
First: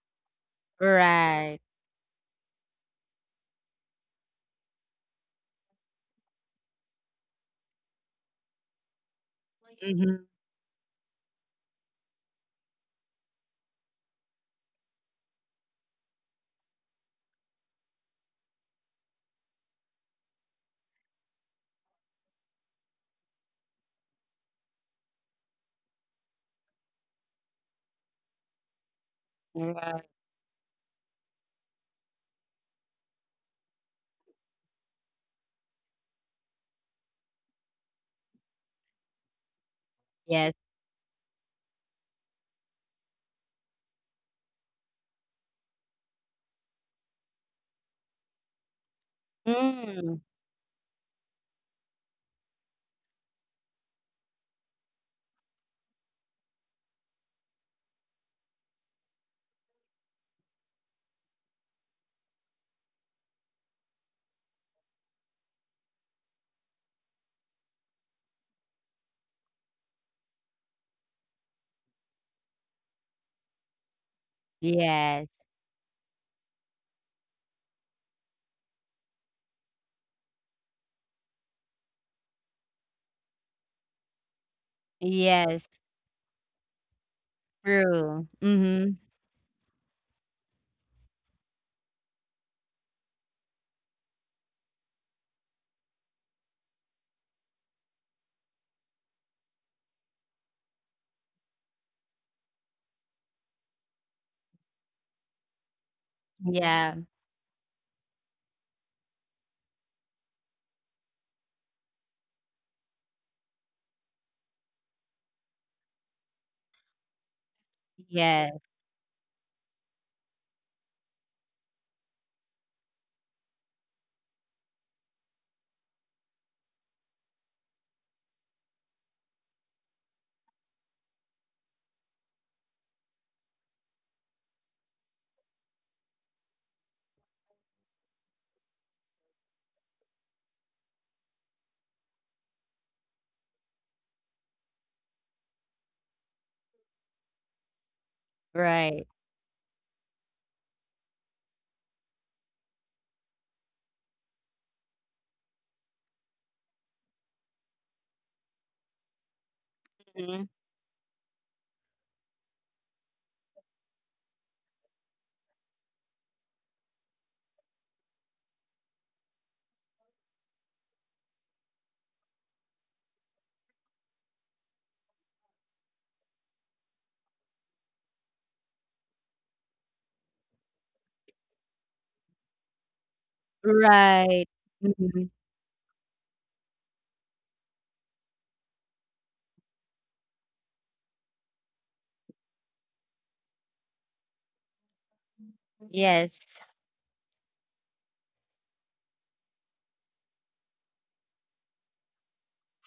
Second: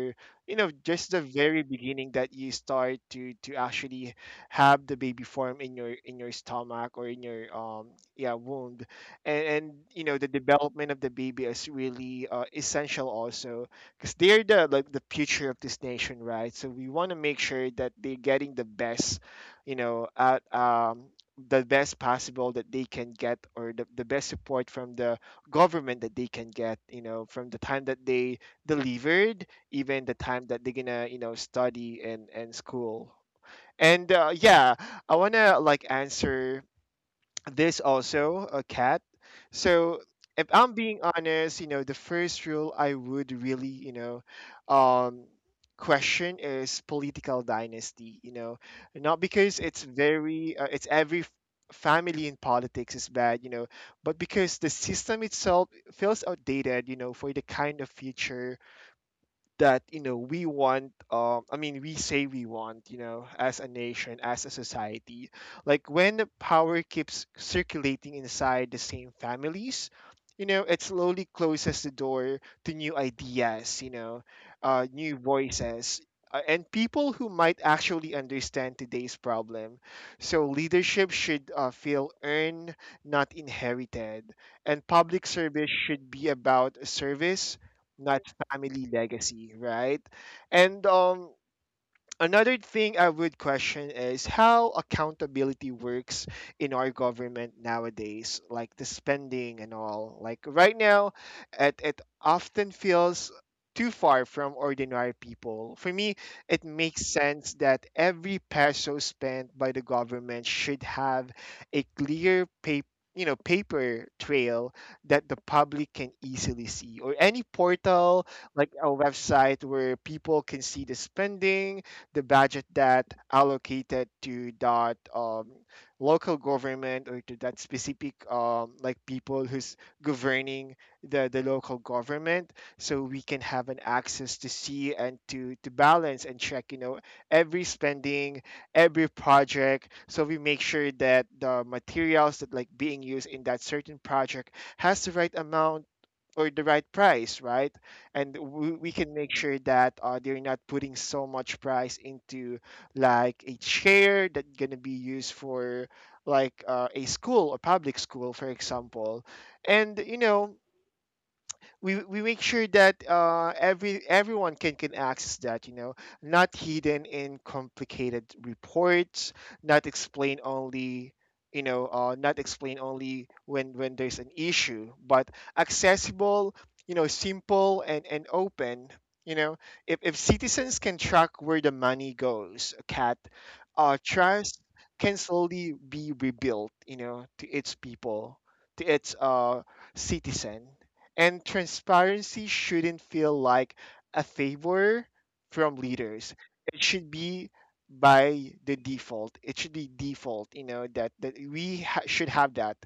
S1: you know just the
S2: Right.
S1: very beginning that you start to to actually have the baby form in your in your stomach or in your um yeah, womb, and and you know
S2: Mm-hmm.
S1: the development of the baby is really uh, essential also, because they're the like the future of this nation, right? So we want to make sure that they're getting the best you know at um the best possible that they can get, or the, the best support from the government that they can get, you know from the time that they delivered,
S2: Right.
S1: even the time that they're gonna you know study and and school. And uh, yeah, I want to like answer this also, a cat so if
S2: Yes.
S1: I'm being honest, you know the first rule I would really you know um question is political dynasty, you know not because it's
S2: Mm.
S1: very uh, it's every f- family in politics is bad, you know but because the system itself feels outdated, you know for the kind of future that you know we want. um I mean, we say we want, you know as a nation, as a society, like when the power keeps circulating inside the same families, you know it slowly closes the door to new ideas, you know uh, new
S2: Yes.
S1: voices, uh, and people who might actually understand today's problem. So leadership should uh, feel earned, not inherited, and public
S2: Yes.
S1: service should be about service, not
S2: True.
S1: family
S2: Mm-hmm.
S1: legacy, right? And um, another thing I would question is how accountability works in our government nowadays, like the spending and all. Like right now, it, it often feels too far from ordinary people. For me, it
S2: Yeah.
S1: makes sense that every peso spent by the government should have a clear paper. You know, paper trail that the public can easily see, or any portal,
S2: Yes.
S1: like a website where people can see the spending, the budget that allocated to that um, local government, or to that specific um, like people who's governing the, the local government, so we can have an access to see and to to balance and check, you know every spending, every project, so we make sure that the materials that like being used in that certain project has the right amount or the right price, right? And we, we
S2: Right.
S1: can make sure that uh, they're not putting so much price into like a chair that's gonna be used for like uh, a school or public school, for example. And you
S2: Mhm.
S1: know, we we make sure that uh, every everyone can can access that. You know, not hidden in complicated reports, not explain only. You know, uh, not explain only when when there's an issue, but accessible. You know, simple and and open. You know, if if citizens can track where the money goes, cat, uh,
S2: Right.
S1: trust can
S2: Mhm.
S1: slowly be rebuilt. You know, to its people, to its uh citizen. And transparency shouldn't feel like a favor from leaders.
S2: Yes.
S1: It should be by the default. It should be default, you know, that, that we ha- should have that,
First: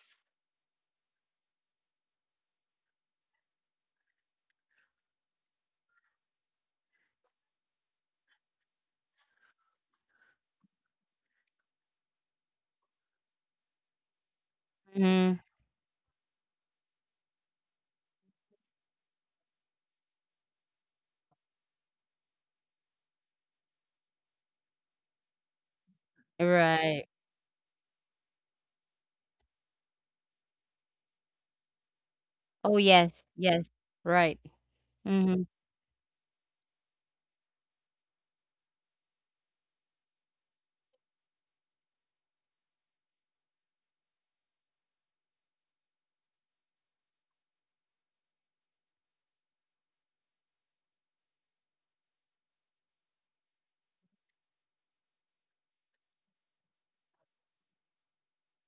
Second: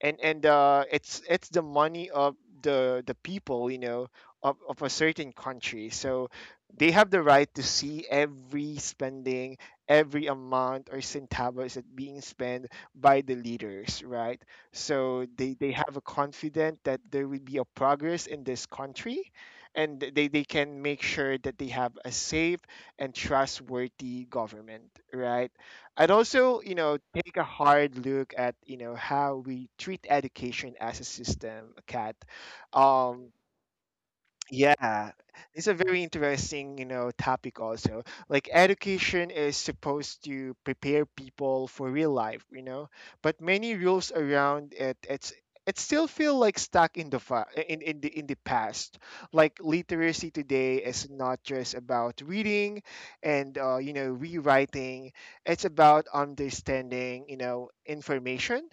S1: and and uh, it's it's the money of the the people, you know of, of a certain country, so they have the right to see every spending, every amount or centavos that being spent by the leaders, right? So
S2: Mhm.
S1: they they have a confidence that there will be a progress in this country, and th- they, they can make sure that they have a safe and trustworthy government, right? I'd also, you know,
S2: Right.
S1: take a hard look at, you know, how we treat education as a system, Kat.
S2: Oh, yes.
S1: Um,
S2: Yes. Right.
S1: yeah,
S2: Mhm.
S1: it's a very interesting, you know, topic also. Like education is supposed to prepare people for real life, you know, but many rules around it, it's it still feel like stuck in the fa- in in the in the past. Like literacy today is not just about reading and uh, you know rewriting. It's about understanding, you know, information,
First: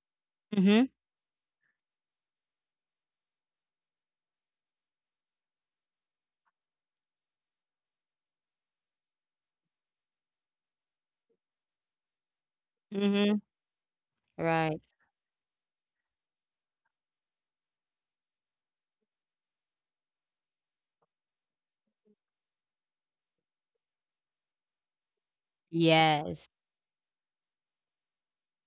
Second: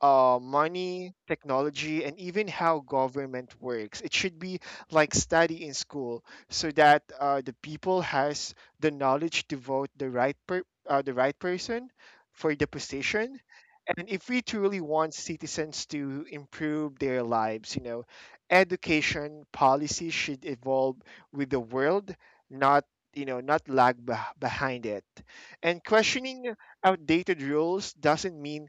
S1: uh,
S2: Mhm.
S1: money, technology, and even how government works. It should be like study in school, so that uh, the people has the knowledge to vote the right per- uh, the right person for the position.
S2: Mhm.
S1: And if we truly
S2: Right.
S1: want citizens to improve their lives, you know, education policy should evolve with the world, not you know, not lag beh behind it. And
S2: Yes.
S1: questioning outdated rules doesn't mean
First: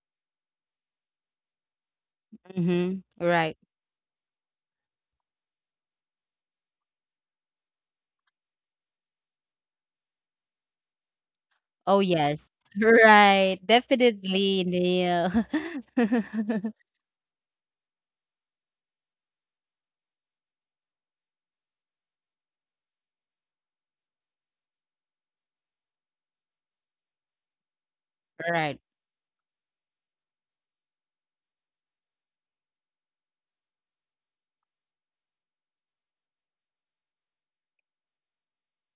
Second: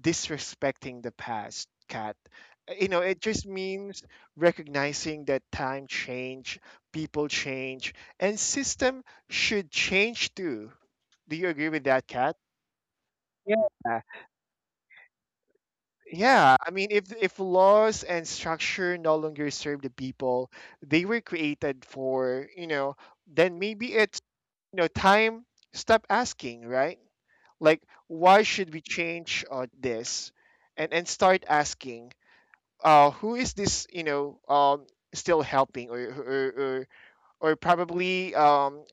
S1: disrespecting the past, Kat. Uh, You know,
S2: Mhm.
S1: it just
S2: Right.
S1: means recognizing that time change, people change, and system should change too. Do you agree with
S2: Oh,
S1: that, Kat?
S2: yes. Right.
S1: Yeah,
S2: Definitely, Neil.
S1: yeah. I mean, if if laws and structure no longer serve the people they were created for, you know, then maybe it's you know time stop asking, right? Like, why should
S2: Right.
S1: we change uh, this, and and start asking, uh, who is this you know um, still helping or or, or, or probably um,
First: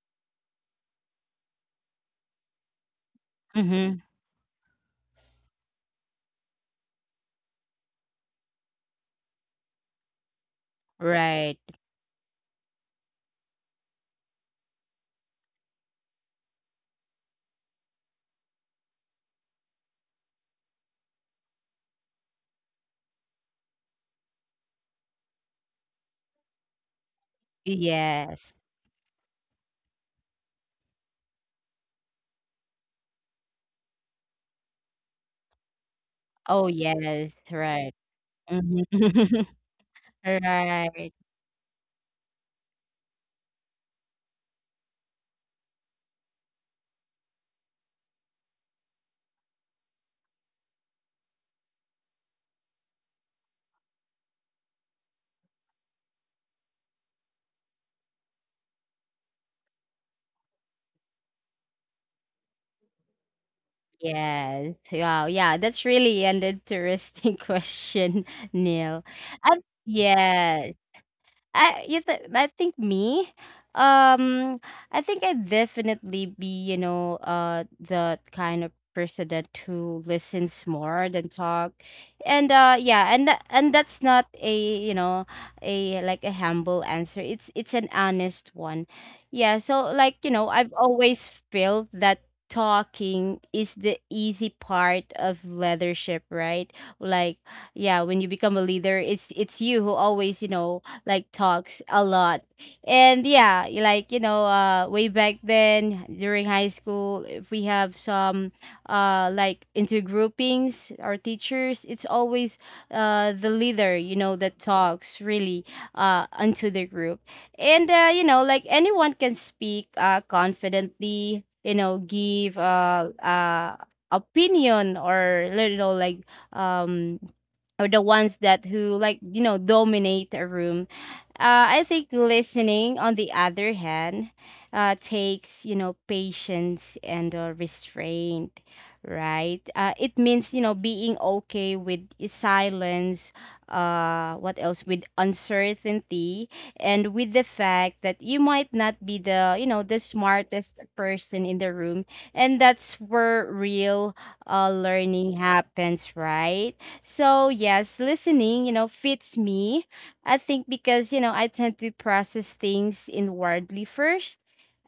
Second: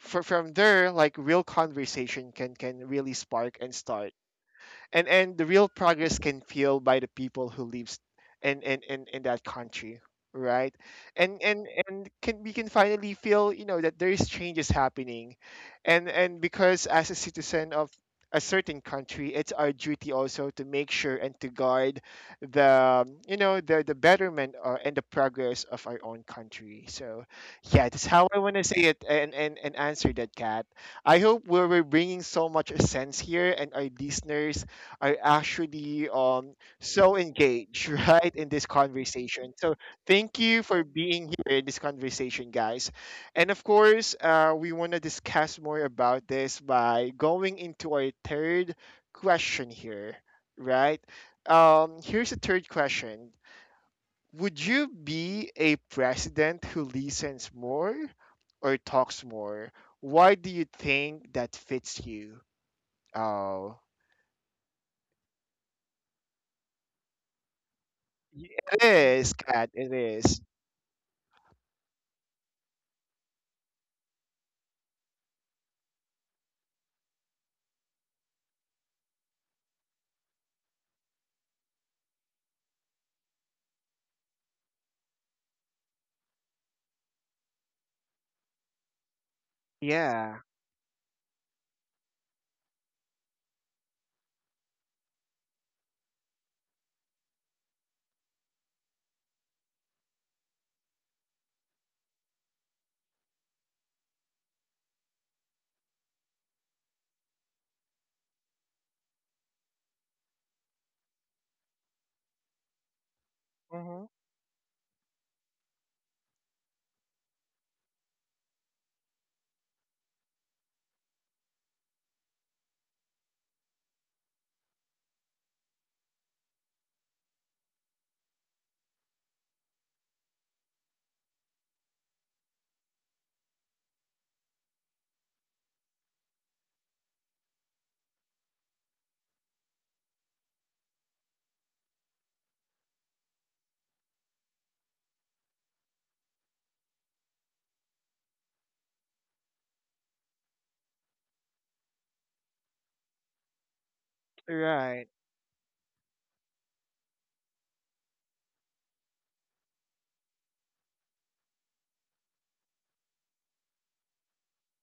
S1: fr- from there like real conversation can can really spark and
S2: Mhm.
S1: start, and and the real progress can feel by the people who lives in in in, in that country, right, and
S2: Right.
S1: and and can we can finally feel, you know, that there is changes happening. And and because as a citizen of a certain country, it's our duty also to make sure and to guard the, you know, the the betterment uh, and the progress of our own country. So yeah, that's how I
S2: Yes.
S1: want to say it and, and and answer that, cat I hope we're, we're bringing so much sense here, and our listeners are actually um
S2: Oh,
S1: so
S2: yes.
S1: engaged
S2: Right.
S1: right in this
S2: Mhm.
S1: conversation. So thank you for
S2: Right.
S1: being here in this conversation, guys. And of course, uh, we want to discuss more about this by going into our third question here, right? Um, here's the third question. Would you be a president who listens more or talks more? Why do you think that fits you? Oh,
S2: Yes. Wow. Yeah, that's really an interesting question,
S1: Y- it
S2: Neil.
S1: is,
S2: And
S1: Kat. It is.
S2: yeah, I you th- I think me, um I think I'd definitely be, you know uh the kind of person that who listens more than talk. And uh yeah, and tha- and that's not a, you know a like a humble answer. It's it's an honest one. Yeah, so like, you
S1: Yeah.
S2: know I've always felt that talking is the easy part of leadership, right? Like, yeah, when you become a leader, it's it's you who always, you know like, talks a lot. And yeah, y- like, you know uh way back then during high school, if we have some uh like into groupings or teachers, it's always uh the leader,
S1: Hmm.
S2: you know that talks really uh unto the group. And uh you know like anyone can speak uh confidently, you know give uh uh opinion, or, you know like, um or the ones that who, like, you know dominate a room. uh, I think listening, on the other hand, uh, takes, you know patience and, uh, restraint, right? Uh, it means, you know being okay with silence. Uh, what else, with uncertainty, and with the fact that you might not be the, you know the smartest person in the room, and that's where real uh,
S1: Right.
S2: learning happens, right? So yes, listening, you know fits me, I think, because, you know I tend to process things inwardly first.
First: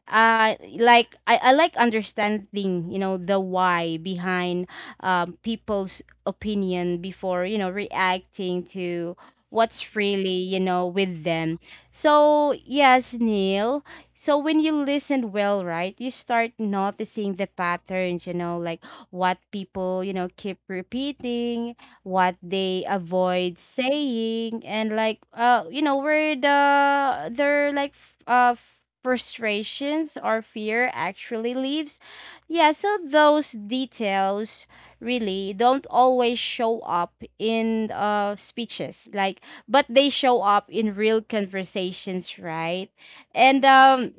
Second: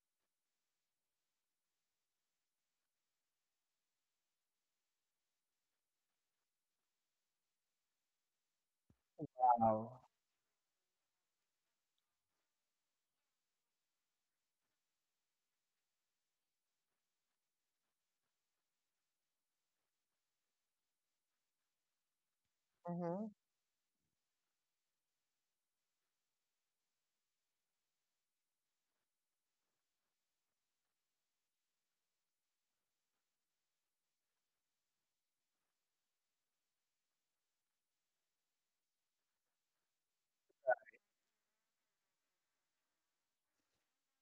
S2: Uh, like, I, I like understanding, you know the why behind um, people's opinion, before, you know reacting to
S1: Wow.
S2: what's really, you know with them. So yes, Neil. So when you listen well, right, you start noticing the patterns. You know, like, what people, you know keep repeating, what they
S1: Hmm.
S2: avoid saying, and, like, uh you know where the their like f- uh frustrations or fear actually lives. Yeah, so those details really don't always show up in uh speeches, like, but they show up in real conversations, right? And um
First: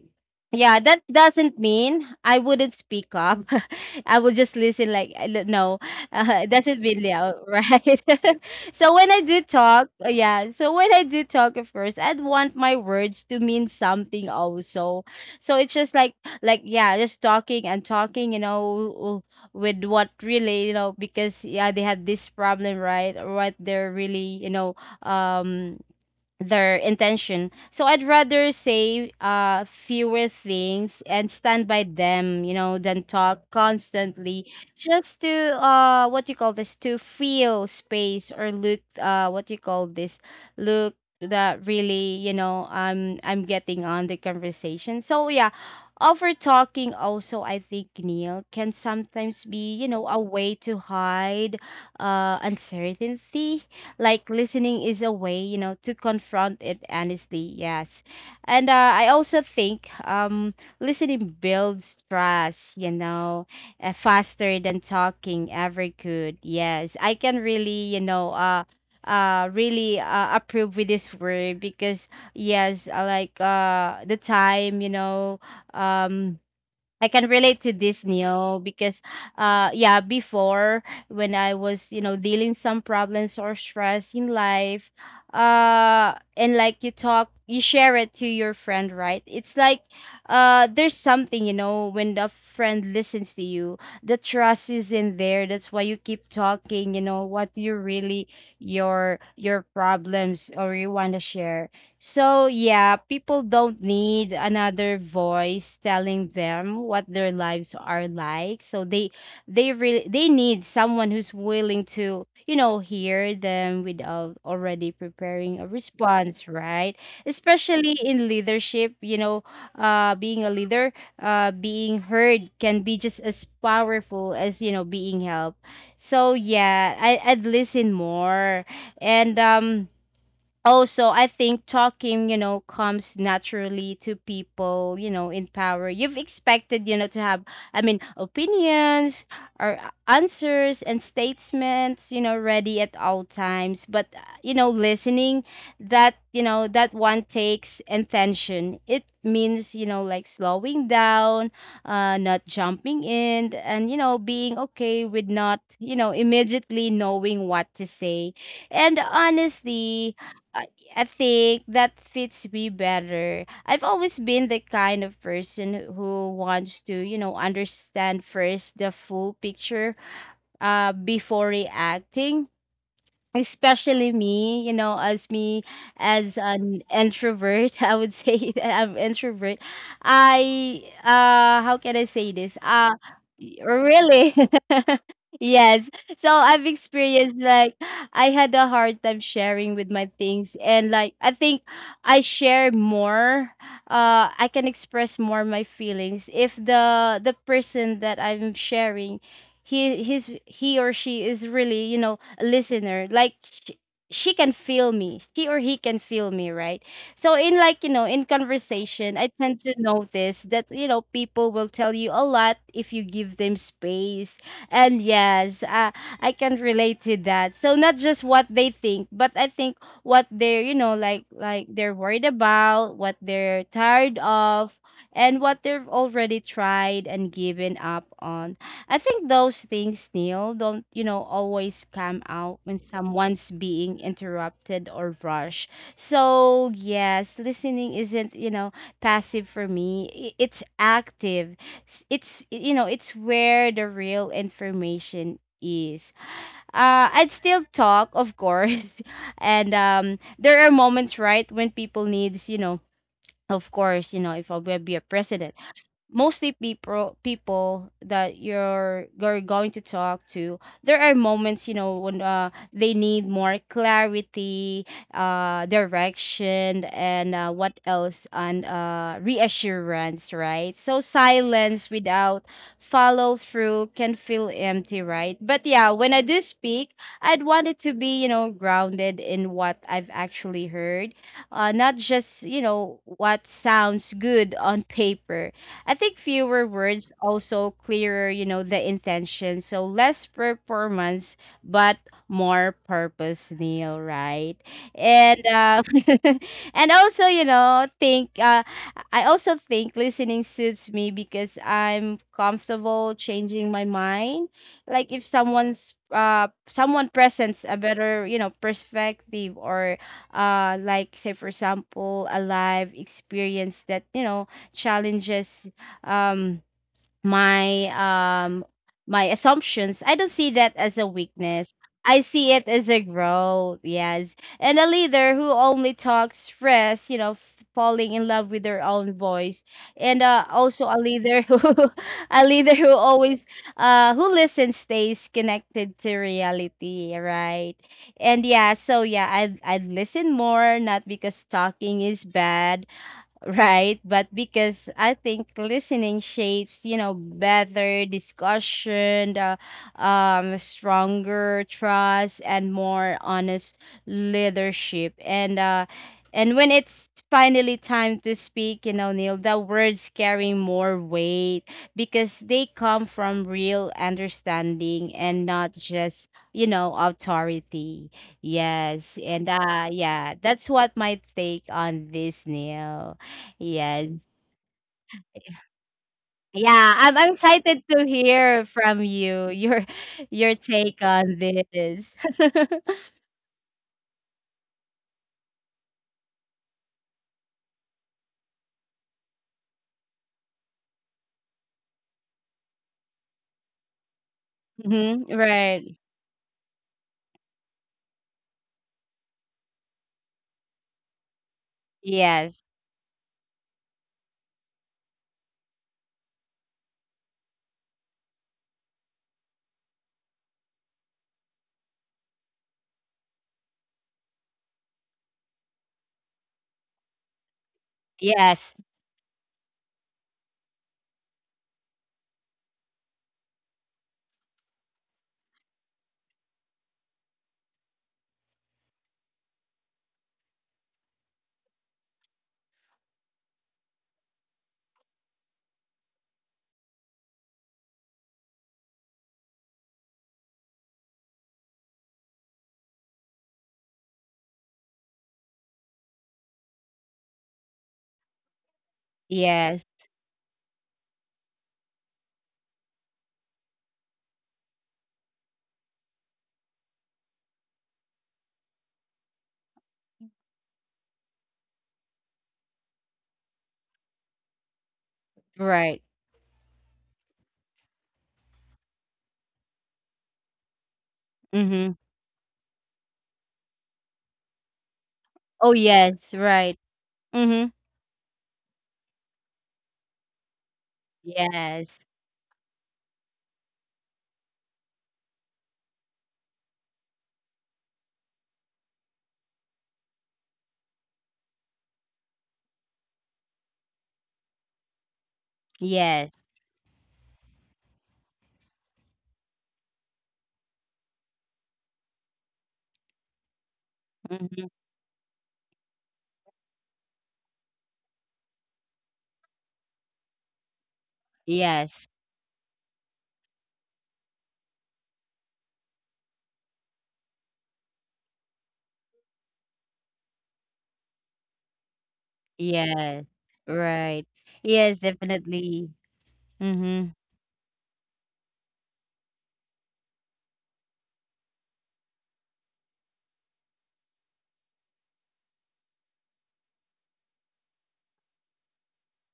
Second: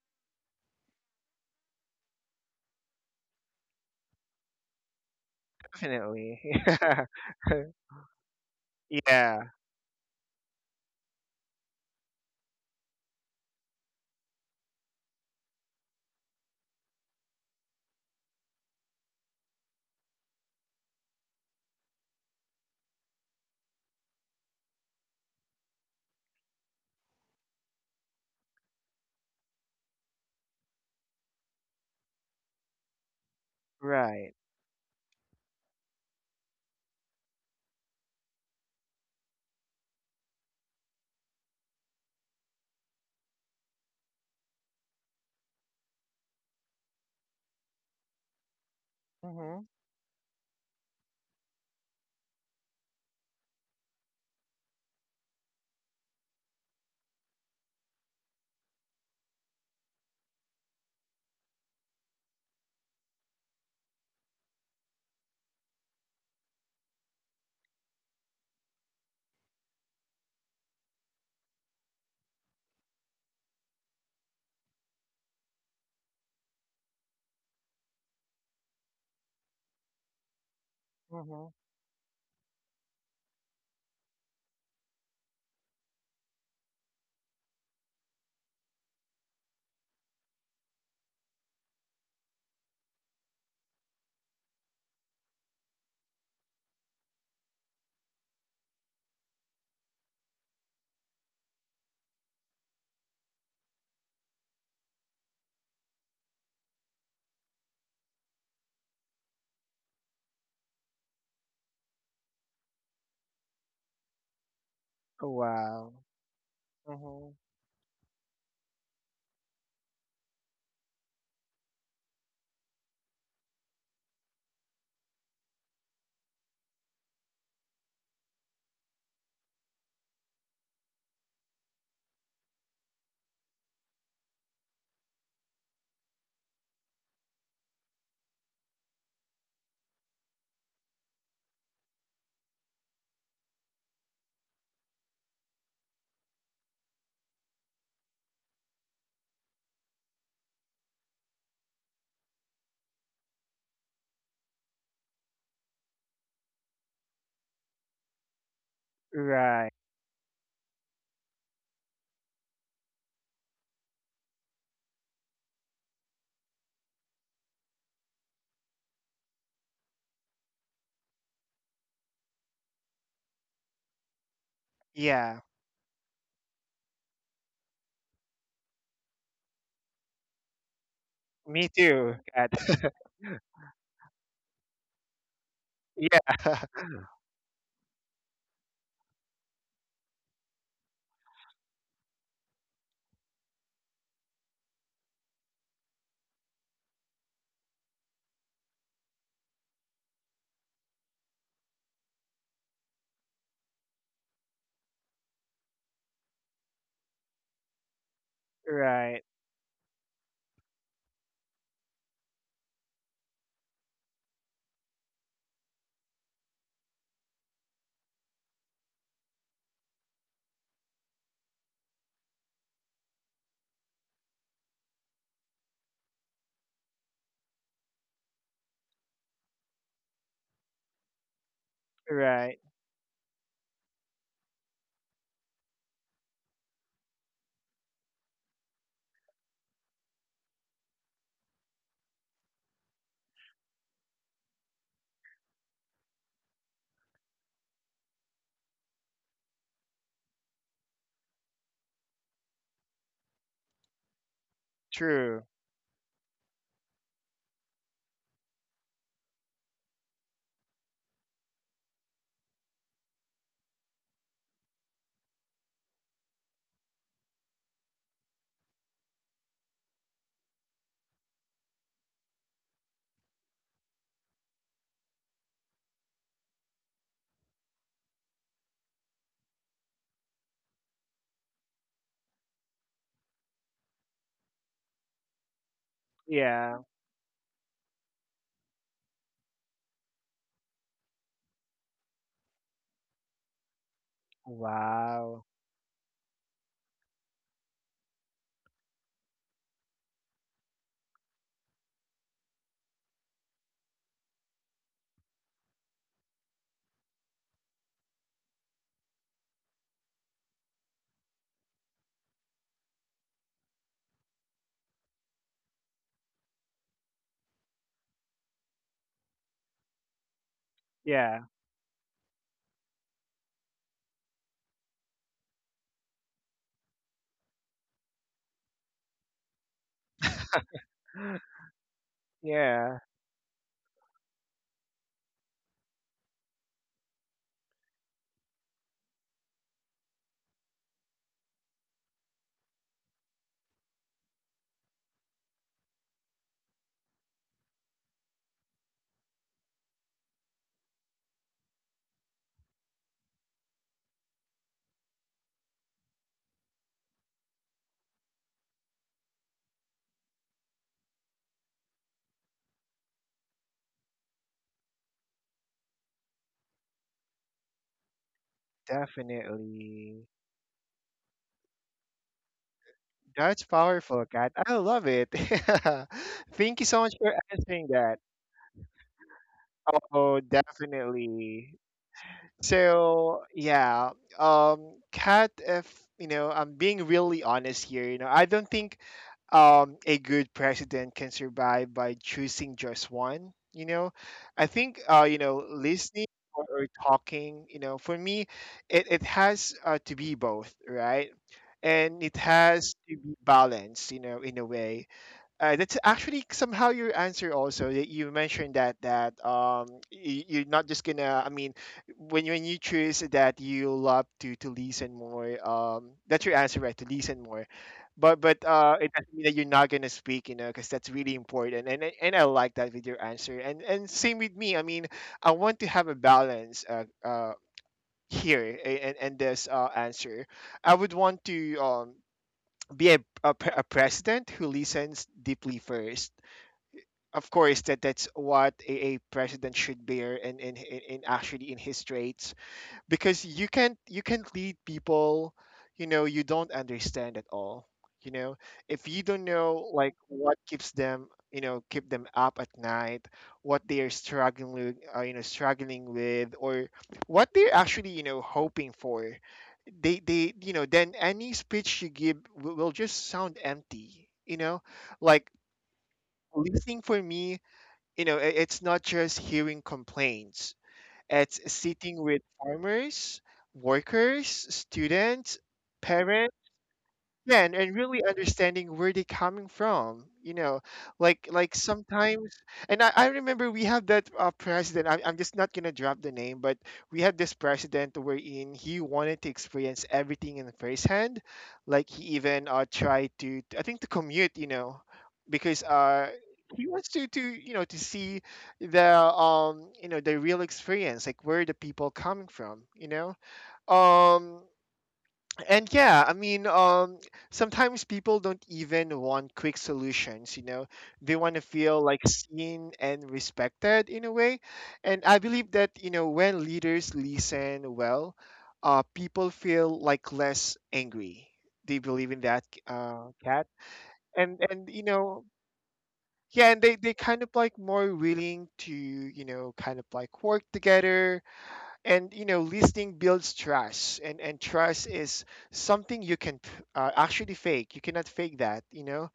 S2: yeah, that doesn't mean I wouldn't speak up. I would just listen, like, I don't know,
S1: Definitely.
S2: uh, it doesn't really out, right? so when I
S1: Yeah.
S2: did talk, uh, yeah. So when I did talk, at first I'd want my words to mean something also. So it's just like, like yeah, just talking and talking, you know, with what really, you know, because, yeah, they have this problem, right? Or what they're really, you know, um their intention. So I'd rather say uh fewer things and stand by them, you know, than talk
S1: Right.
S2: constantly just to, uh what you call this, to feel space, or look, uh what you call this, look, that really, you know, I'm I'm getting on the conversation. So yeah, over talking also, I think, Neil, can sometimes
S1: Hmm.
S2: be, you know, a way to hide uh uncertainty. Like, listening is a way, you know, to confront it honestly. Yes. And, uh, I also think um listening builds trust, you know, uh, faster than talking ever could. Yes, I can really, you know uh uh really, uh, approve with this word, because yes. uh, like, uh the time, you know, um I can relate to this, Neil, because uh yeah, before when
S1: Hmm.
S2: I was, you know, dealing some problems or stress in life, uh and like you talk, you share it to your friend, right? It's like uh there's something, you know, when the friend listens to you, the trust is in there. That's why you keep talking, you know, what you really your your problems or you wanna share. So, yeah, people don't need another voice telling them what their lives are like. So they they really they need someone who's willing to, you know, hear them without already preparing a
S1: Wow.
S2: response, right?
S1: Hmm.
S2: Especially in leadership, you know, uh being a leader, uh being heard can be just as powerful as, you know, being helped. So, yeah, I I'd listen more. And um also I think talking, you know, comes naturally to people, you know, in power. You've expected, you know, to have, I mean, opinions, or answers and statements, you know, ready at all times. But uh, you know, listening, that, you know, that one takes attention. It means, you know, like slowing down, uh not jumping in, and you know, being okay with not, you know, immediately knowing what to say. And
S1: Right.
S2: honestly, I I think that fits me better. I've always been the kind of person who wants to, you know, understand first the full picture, uh, before reacting, especially me, you know, as
S1: Yeah.
S2: me, as an introvert. I would say that I'm introvert. I, uh
S1: Me
S2: how can I
S1: too,
S2: say
S1: Kat.
S2: this? Uh y- really? Yes. So
S1: Yeah.
S2: I've experienced like, I had a hard time sharing with my things, and like I think I share more. uh I can express more my feelings if the the person that I'm sharing, he his he or she is really, you know, listener. Like sh- she can feel me, she or he can feel me, right? So in, like, you know, in conversation,
S1: Right.
S2: I tend to notice that, you know, people will tell you a lot if you give them space. And yes, uh, I can relate to that. So not just what they think, but I think what they're, you know, like like they're worried about, what they're tired of, and what they've already tried and given up on. I think those things, Neil, don't, you know, always come
S1: Right.
S2: out when someone's being interrupted or rushed. So, yes, listening isn't, you know, passive for me. I- It's active. S- It's, you know, it's where the real information is. Uh, I'd still talk, of course. And um, there are moments, right, when people needs, you know, of course, you know, if I will be a
S1: True.
S2: president, mostly people, people that you're you're going to talk to, there are moments, you know, when uh, they need more clarity, uh direction, and uh, what else, and uh reassurance, right? So silence without follow through can feel empty, right? But yeah, when I do speak, I'd want it to be, you know, grounded in what I've actually heard, uh not just, you know, what sounds good on paper. I think fewer
S1: Yeah.
S2: words also clearer, you know, the intention. So less performance, but more purpose, Neil, right? And
S1: Wow.
S2: uh, and also, you know, think uh, I also think listening suits me because I'm comfortable changing my mind. Like if someone's uh someone presents a better, you know, perspective, or uh like say for example, a live experience that, you know, challenges um my um my assumptions, I don't see that as a
S1: Yeah.
S2: weakness. I see it as a growth. Yes. And a leader who only talks, fresh, you know, f- falling in love with their own voice, and uh, also a leader who a leader who
S1: Yeah,
S2: always uh who listens stays connected to reality, right? And yeah, so yeah, i i listen more, not because talking is bad, right? But because I think listening shapes, you know, better discussion, the, um, stronger trust, and more honest leadership. And uh, and when it's finally time to speak, you know, Neil, the words carry more weight because they come from real understanding, and not just, you know, authority. Yes. And uh
S1: definitely.
S2: yeah, that's what my take on this, Neil.
S1: That's powerful,
S2: Yes.
S1: Kat. I love it. Thank you
S2: Yeah,
S1: so much
S2: I'm I'm
S1: for
S2: excited
S1: answering
S2: to
S1: that.
S2: hear from you, your
S1: Oh,
S2: your take on
S1: definitely.
S2: this.
S1: So yeah, um, Kat, if you know, I'm being really honest here. You know, I don't think um a good president can survive by choosing just one. You know, I think uh
S2: Mhm.
S1: you know
S2: Right.
S1: listening or, or talking. You know, for me, it it has uh, to be both, right? And it
S2: Yes.
S1: has to be balanced. You know, in a way uh, that's actually somehow your answer also, that you mentioned that that um you, you're not just gonna, I mean, when you- when you choose that you love to to listen more, um that's your answer, right? To listen more, but but
S2: Yes.
S1: uh it doesn't mean that you're not gonna speak, you know, because that's really important. And I- and I like that with your answer, and and same with me. I mean, I want to have a balance uh, uh here, a- and and this uh answer, I would want to um be a, a, pre- a president who listens deeply first. Of course, that that's what a, a president should bear in, in in in actually in his traits, because you can't, you can't lead people, you know, you don't understand at all, you know. If you don't know
S2: Yes.
S1: like what keeps them, you know, keep them up at night, what they are struggling with, uh, you know, struggling with, or what they're actually, you know, hoping for, they they you know, then any speech you give will, will just sound empty, you know, like.
S2: Right.
S1: Listening, for me, you know, i- it's not just hearing complaints. It's
S2: Mhm.
S1: sitting with farmers, workers, students,
S2: Oh, yes.
S1: parents,
S2: Right.
S1: yeah, and,
S2: Mhm.
S1: and really understanding where they coming from, you know, like like
S2: Yes.
S1: sometimes, and I, I remember we have that uh, president. I'm, I'm just not gonna drop the name, but we had this president wherein he wanted to experience everything in firsthand. Like, he even uh tried to, I think, to commute, you know, because uh
S2: Yes.
S1: he wants to to you know, to see the um, you know, the real experience, like where the people coming from, you know. Um
S2: Mhm.
S1: and yeah, I mean, um, sometimes people don't even want quick solutions, you know. They want to feel
S2: Yes.
S1: like seen and respected in a way. And I believe that, you know, when leaders listen well, uh, people feel like less angry. They believe in that,
S2: Yes.
S1: uh, cat.
S2: Right.
S1: And and
S2: Yes,
S1: you know,
S2: definitely.
S1: yeah, and they they
S2: Mhm.
S1: kind of like more willing to, you know, kind of like work together. And you know, listening builds trust, and and trust is something you can uh, actually fake. You cannot fake that, you know.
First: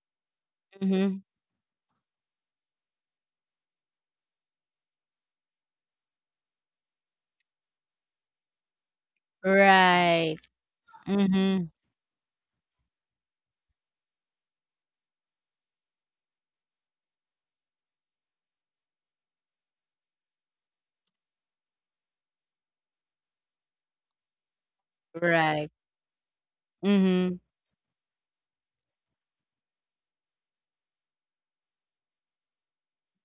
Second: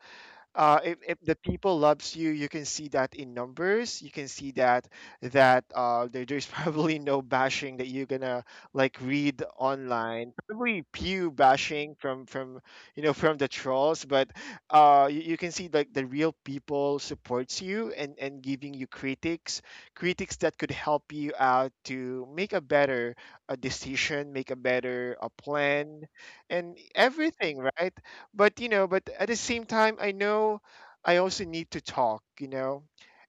S1: uh, if, if
S2: Mhm.
S1: the people loves you, you can see that in numbers. You can see that that uh, there, there's probably no bashing that you're gonna like read online,
S2: Right.
S1: probably pew
S2: Mhm.
S1: bashing from from you know, from the trolls. But uh, you, you can see like the real people supports you, and and giving you critics, critics that could help you out to make a better a decision, make a better a
S2: Right.
S1: plan, and
S2: Mhm.
S1: everything, right? But you know, but at the same time, I know I also need to talk, you know.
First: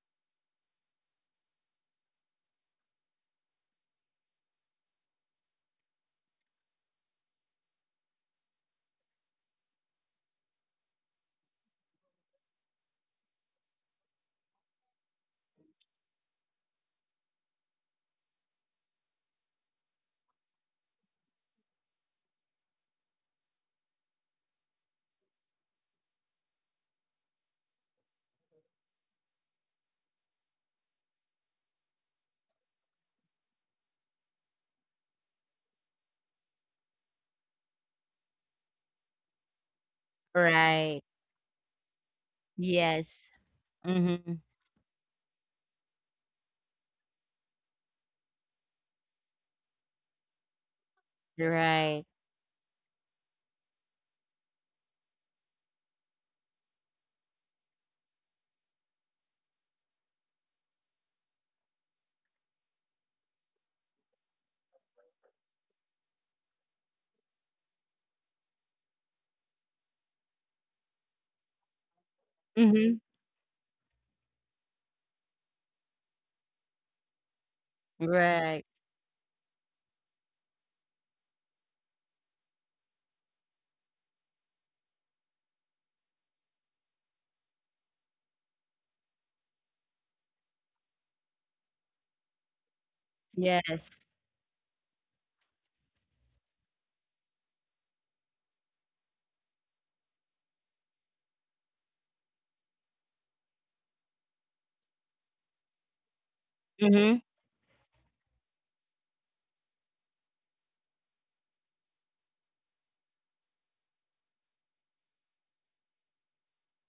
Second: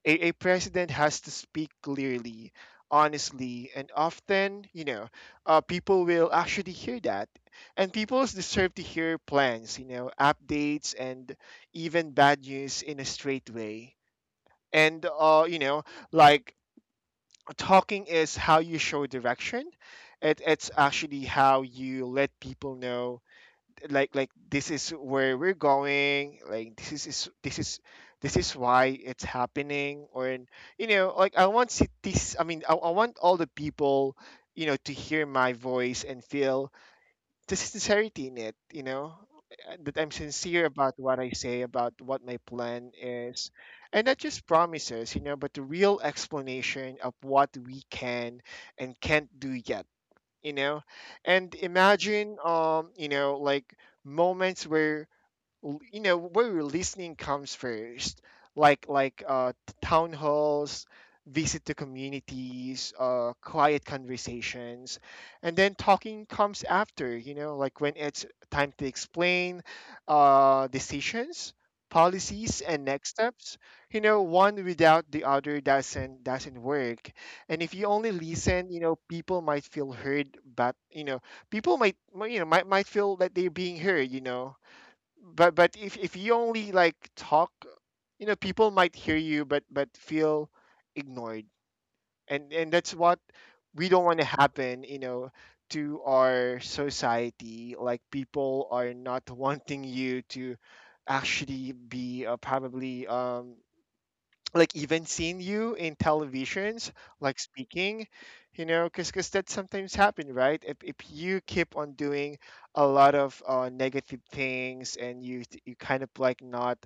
S1: A, a president has to speak clearly, honestly, and often, you know. Uh, people will actually hear that, and people deserve to hear plans, you know, updates, and even bad news in a straight way. And uh, you know, like, talking is how you show direction. It, it's actually how you let people know, like like this is where we're going, like this is is- this is this is why it's happening. Or in, you know, like I want ci- this I mean, I, I want all the people, you know, to hear my voice and feel the sincerity in it, you know, uh, that I'm sincere about
S2: Right.
S1: what I say, about what my plan
S2: Yes.
S1: is, and not
S2: Mhm.
S1: just promises, you know, but the real explanation of what we can and can't do yet, you know. And
S2: Right.
S1: imagine um you know, like, moments where l- you know, where your listening comes first, like like uh t- town halls, visit to communities, uh quiet conversations. And then talking comes after, you know, like when it's time to explain uh decisions, policies, and
S2: Mhm.
S1: next steps, you know. One without the other doesn't doesn't work. And if you only
S2: Right.
S1: listen, you know, people might feel heard, but you know, people might might, you know, might, might feel that they're being heard, you know, but but if if you only like talk, you know, people might hear you, but but feel ignored. And and that's what
S2: Yes.
S1: we don't want to happen, you know, to our society. Like, people are not wanting you to actually be uh, probably um like even seen you in televisions
S2: Mhm.
S1: like speaking, you know. Because, cause that sometimes happen, right? if, if you keep on doing a lot of uh, negative things, and you you kind of like not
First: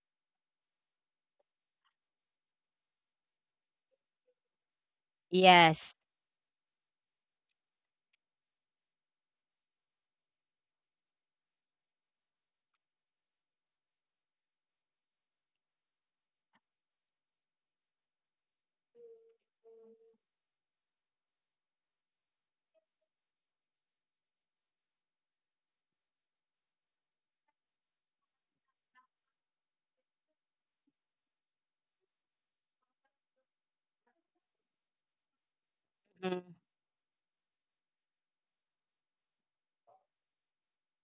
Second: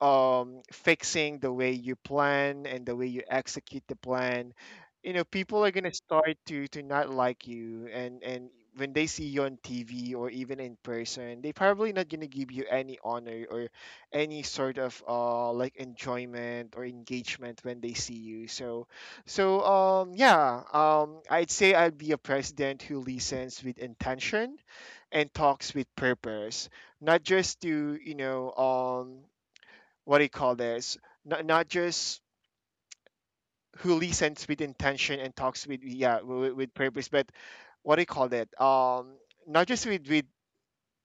S1: um, fixing the way you plan and the way you execute the plan, you know, people are gonna
S2: Yes.
S1: start to to not like you. And and when they see you on T V or even in person, they probably not gonna give you any honor or any sort of uh like enjoyment or engagement when they see you. So, so um yeah, um I'd say I'd be a president who listens with intention and talks with purpose, not just to, you know, um, what do you call this? Not, not just who listens with intention and talks with, yeah,
S2: Mhm.
S1: with, with purpose, but what do you call that? Um, not just with with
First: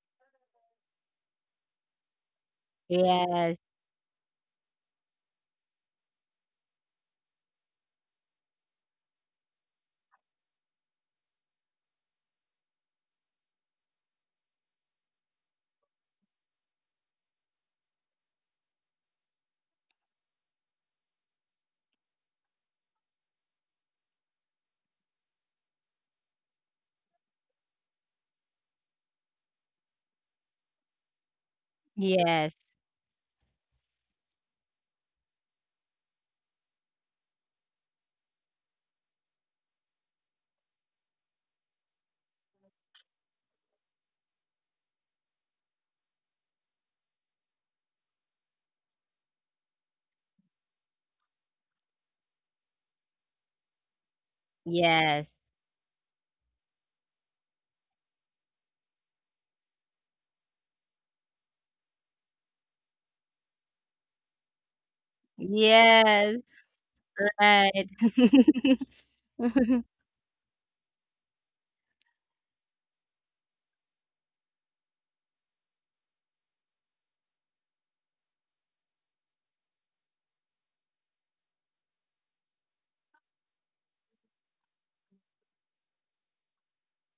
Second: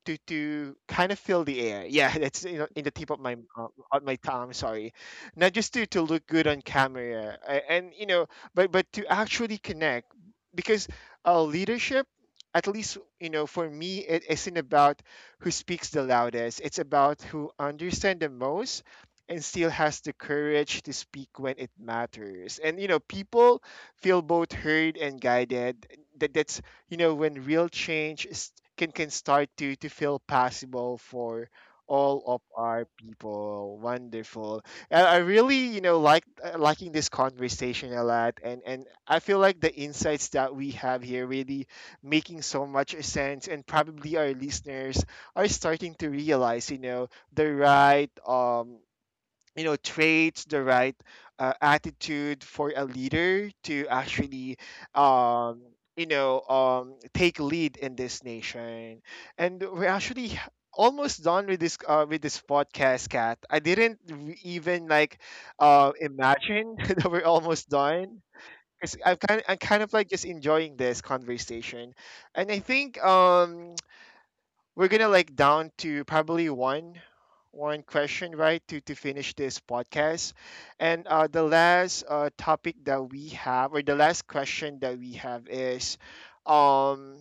S1: to to kind of fill the air. Yeah, that's, you know, in the tip of my
S2: Yes.
S1: uh, on my tongue. Sorry, not just to to look good on camera, a- and you know, but but to actually connect, because uh, leadership, at least you know for me, it isn't about who speaks the loudest. It's about who understands the most and still has the courage to speak when it matters. And you know, people feel both heard and guided. That that's you know, when real change is, can can start to to feel possible for all of
S2: Yes.
S1: our people. Wonderful, and I really, you know, like uh, liking this conversation a lot, and and I feel like the insights that we have here really making so much sense, and probably our listeners are starting to realize, you know, the right um, you know, traits, the right uh, attitude for a leader to actually
S2: Yes.
S1: um you know um take lead in this nation. And we're actually almost done with this uh, with this podcast, Kat. I didn't re- even like uh
S2: Yes.
S1: imagine that we're almost
S2: Right.
S1: done, because I'm kind I'm kind of like just enjoying this conversation. And I think um, we're gonna like down to probably one, one question, right, to to finish this podcast. And uh the last uh topic that we have, or the last question that we have is um,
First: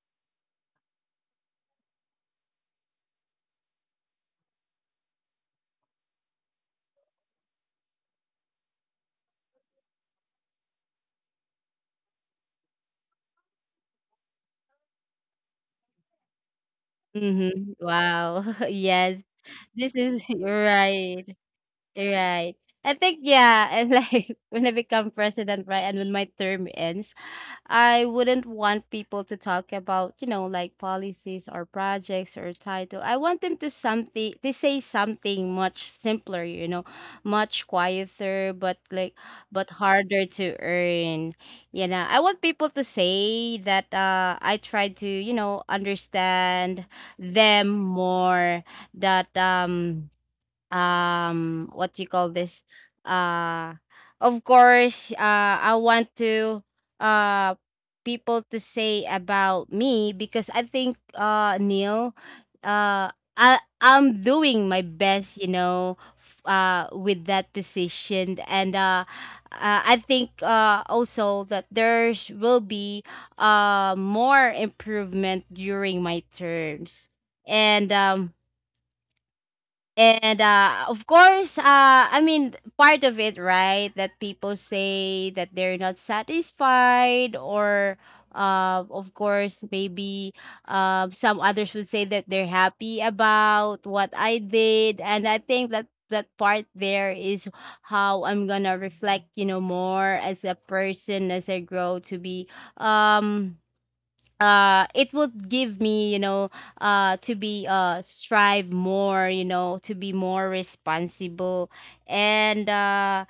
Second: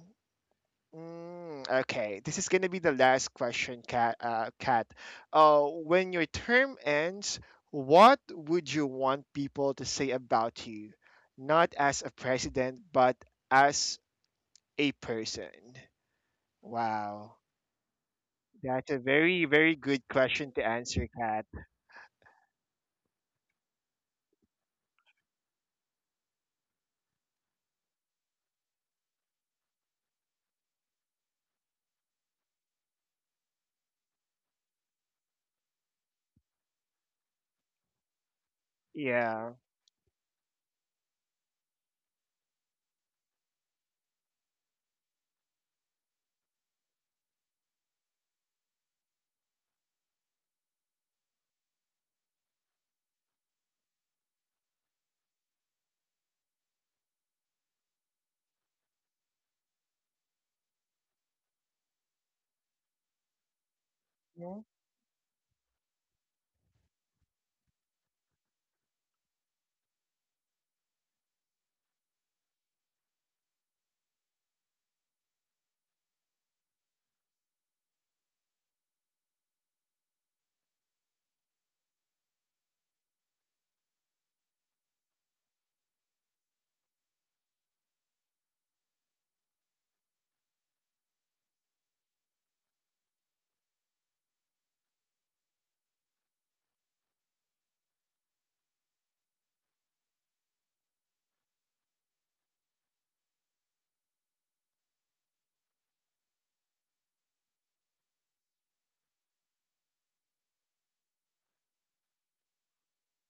S1: mm, okay, this is gonna be the last question, cat uh cat Uh, when your term ends, what would you want people to say about you, not as a president, but as a person? Wow,
S2: Mhm. Wow.
S1: that's a
S2: Yes.
S1: very, very
S2: This
S1: good
S2: is
S1: question to answer,
S2: right.
S1: Kat.
S2: Right. I think yeah, and like when I become president, right, and when my term ends, I wouldn't want people to talk about, you know, like policies or projects or title. I want them to something to say something much simpler, you know, much quieter, but like,
S1: Yeah.
S2: but harder to earn. You know, I want people to say that uh I try to, you know, understand them more, that um um what you call this, uh of course, uh I want to, uh people to say about me because I think, uh Neil, uh i i'm
S1: Yeah.
S2: doing my best, you know, f- uh with that position. And uh uh, I think uh, also that there's will be uh, more improvement during my terms. And um, and uh, of course, uh, I mean, part of it, right? That people say that they're not satisfied, or uh, of course, maybe uh, some others would say that they're happy about what I did. And I think that that part there is how I'm gonna reflect, you know, more as a person as I grow to be. Um, uh it would give me, you know, uh to be uh strive more, you know, to be more responsible. And uh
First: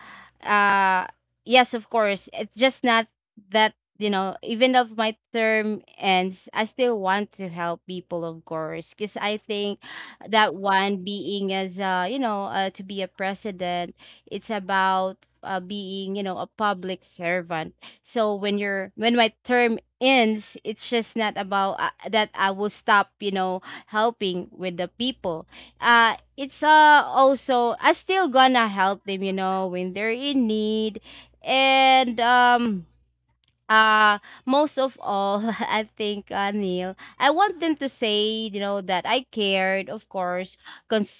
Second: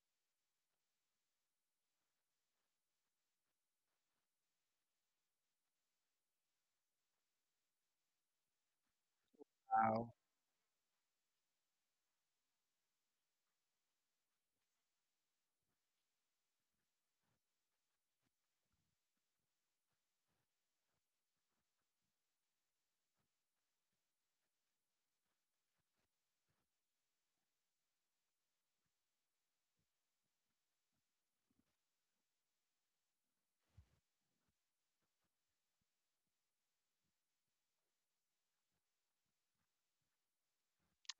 S2: uh yes, of course, it's just not that, you know, even if my term ends, I still want to help people, of course, because I think
S1: Wow.
S2: that one being as uh you know, uh, to be a president, it's about uh, being, you know, a public servant. So when you're when my term ends, it's just not about uh, that I will stop, you know, helping with the people. uh it's uh also I still gonna help them, you know, when they're in need. And um uh most of all, I think uh, Neil, I want them to say, you know, that I cared, of course,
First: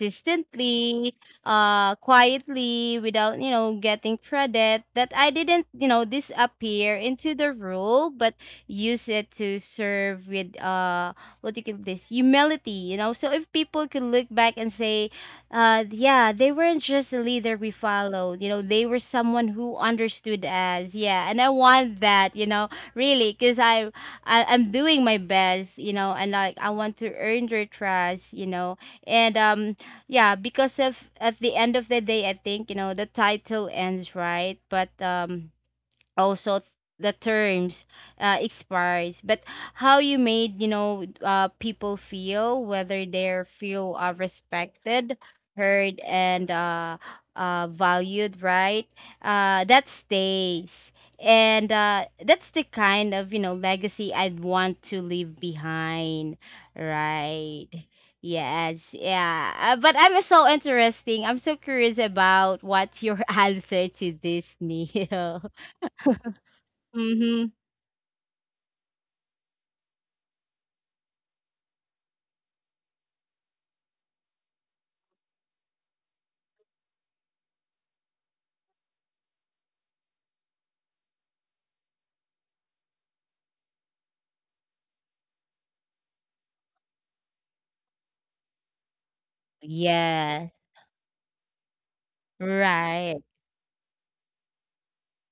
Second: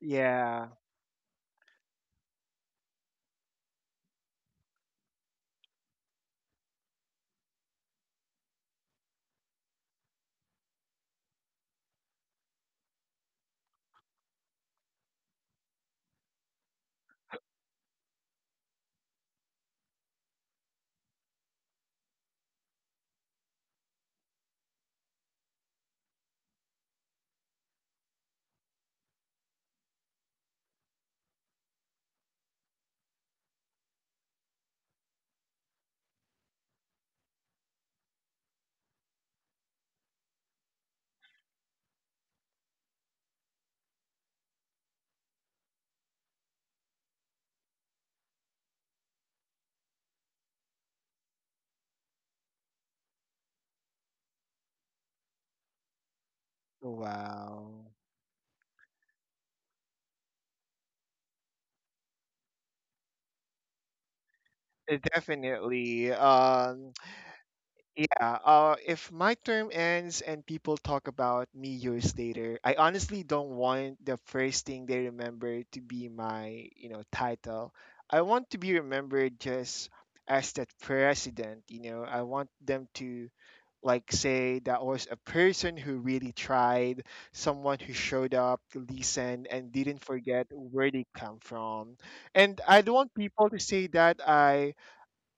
S1: Yeah.
S2: uh quietly, without, you know, getting credit. That I didn't, you know, disappear into the role, but use it to serve with uh what do you call this, humility, you know. So if people could look back and say, uh yeah, they weren't just a leader we followed, you know, they were someone who understood us. Yeah, and I want that, you know, really, because I, I i'm doing my best, you know, and like I want to earn their trust, you know. And um yeah, because of at the end of the day, I think, you know, the title ends, right? But um also th- the terms uh, expires. But how you made, you know, uh, people feel, whether they feel uh, respected, heard, and uh, uh, valued, right? uh, that stays. And uh, that's the kind of, you know, legacy I want to leave behind, right?
S1: Wow.
S2: Yes. Yeah. Uh, but I'm so interesting, I'm so curious about what your answer to this,
S1: Uh,
S2: Neil.
S1: definitely. Um,
S2: Mhm.
S1: yeah. Uh, if my term ends and people talk about me years later, I honestly don't want the first thing they remember to be my, you know, title. I want to be remembered just as that president. You know, I want them to like say that was a person who really tried, someone who showed up, listened, and didn't forget
S2: Yes,
S1: where they come from. And I don't want
S2: right.
S1: people to say that I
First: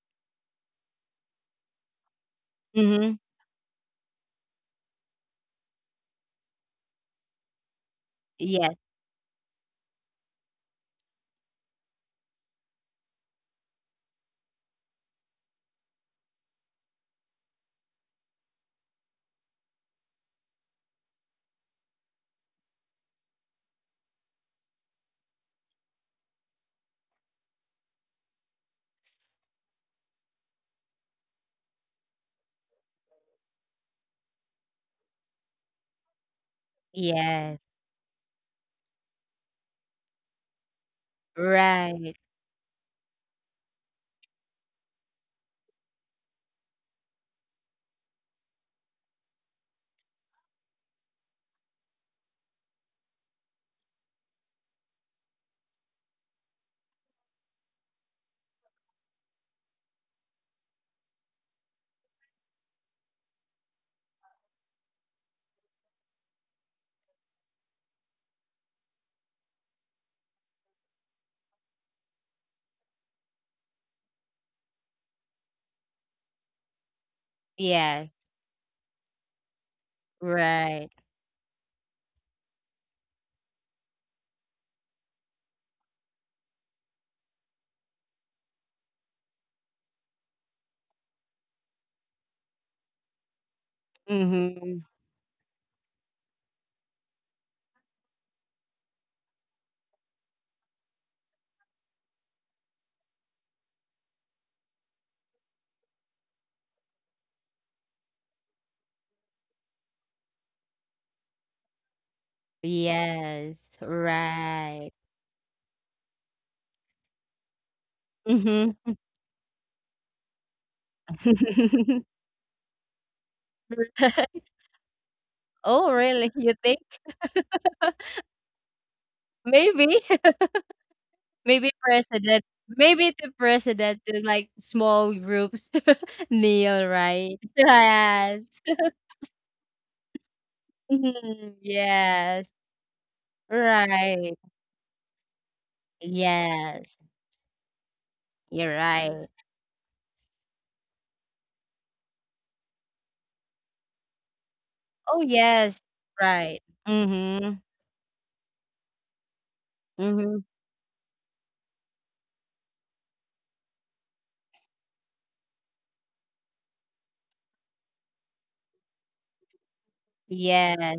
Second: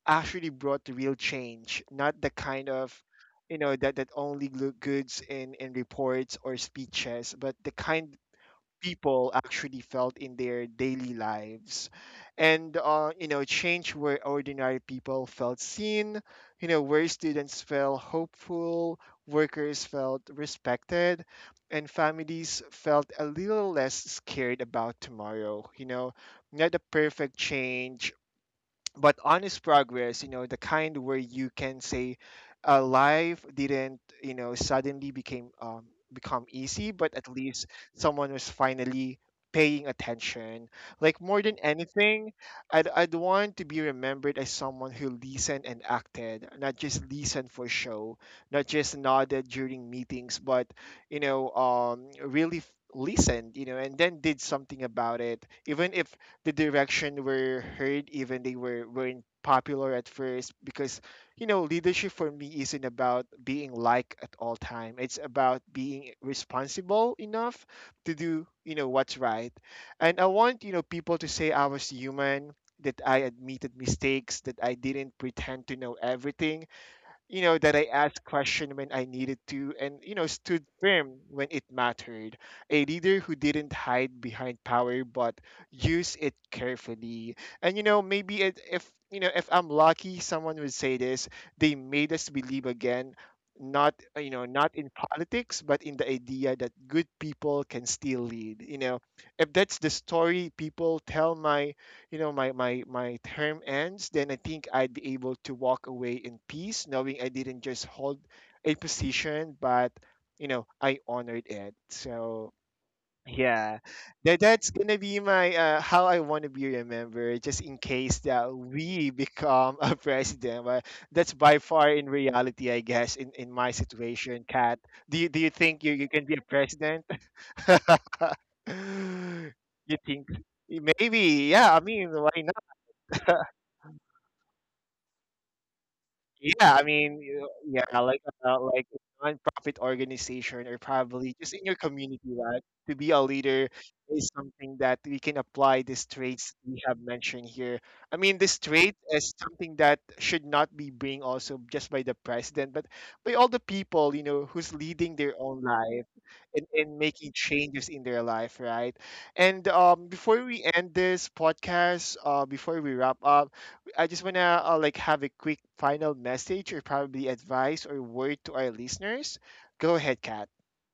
S1: actually brought the real change, not the kind of,
S2: Mhm.
S1: you know, that that only look goods in in reports or speeches, but the kind
S2: Yes,
S1: people actually felt in their daily lives. And uh, you know, change where ordinary people felt seen, you know, where students felt hopeful, workers felt respected, and families felt a little less scared about tomorrow, you know. Not a perfect change, but honest progress, you know, the kind where you can say, uh, life didn't, you know, suddenly became um, become easy, but at
S2: yes,
S1: least someone was finally paying attention. Like more than
S2: right.
S1: anything, I'd, I'd want to be remembered as someone who listened and acted, not just listened for show, not just nodded during meetings, but you know um really f- listened, you know, and then did something about it, even if the direction were heard, even they were weren't popular at first. Because, you know, leadership for me isn't about being liked at all time, it's about being responsible enough to do, you know, what's right. And I want, you know, people to say I was human, that I admitted mistakes, that I didn't pretend to know everything, you know, that I
S2: Yes,
S1: asked questions when I needed to, and, you know, stood
S2: right.
S1: firm when it mattered. A leader who didn't hide behind power but use it carefully. And, you know, maybe it, if, you know, if I'm lucky, someone would say this: they made us believe again, not uh, you know, not
S2: Mhm.
S1: in politics, but in the idea that good people can still lead, you know. If that's the story people tell my, you know, my my my term ends, then I think I'd be able to walk away in peace, knowing I didn't just hold a position but, you know, I honored it. So
S2: Yes,
S1: yeah, that that's
S2: right.
S1: gonna be my, uh, how I want to be remembered, just in case that
S2: Mhm.
S1: we become a president. But that's by far in reality, I guess, in in my situation, Kat. Do you do you think
S2: Oh,
S1: you, you
S2: really?
S1: can be a
S2: You think?
S1: president?
S2: Maybe.
S1: You think? Maybe,
S2: Maybe
S1: yeah, I mean, why
S2: president.
S1: not?
S2: Maybe the president to like small groups,
S1: Yeah,
S2: kneel,
S1: I mean,
S2: right?
S1: you- yeah, like
S2: Yes.
S1: uh, like a nonprofit organization, or probably
S2: Mhm.
S1: just in your community,
S2: Yes.
S1: right? To be a leader
S2: Right.
S1: is something that we can apply these traits we
S2: Yes.
S1: have mentioned here. I mean, this
S2: You're
S1: trait
S2: right.
S1: is something that should not be being also just by the president, but by all the people, you know, who's
S2: Oh,
S1: leading their own
S2: yes.
S1: life
S2: Right.
S1: and, and making
S2: Mhm.
S1: changes in their life, right? And um,
S2: Mhm.
S1: before we end this podcast, uh, before we wrap up, I just want to uh, like have a quick final message, or probably advice or word to our listeners. Go ahead, Kat.
S2: Yes.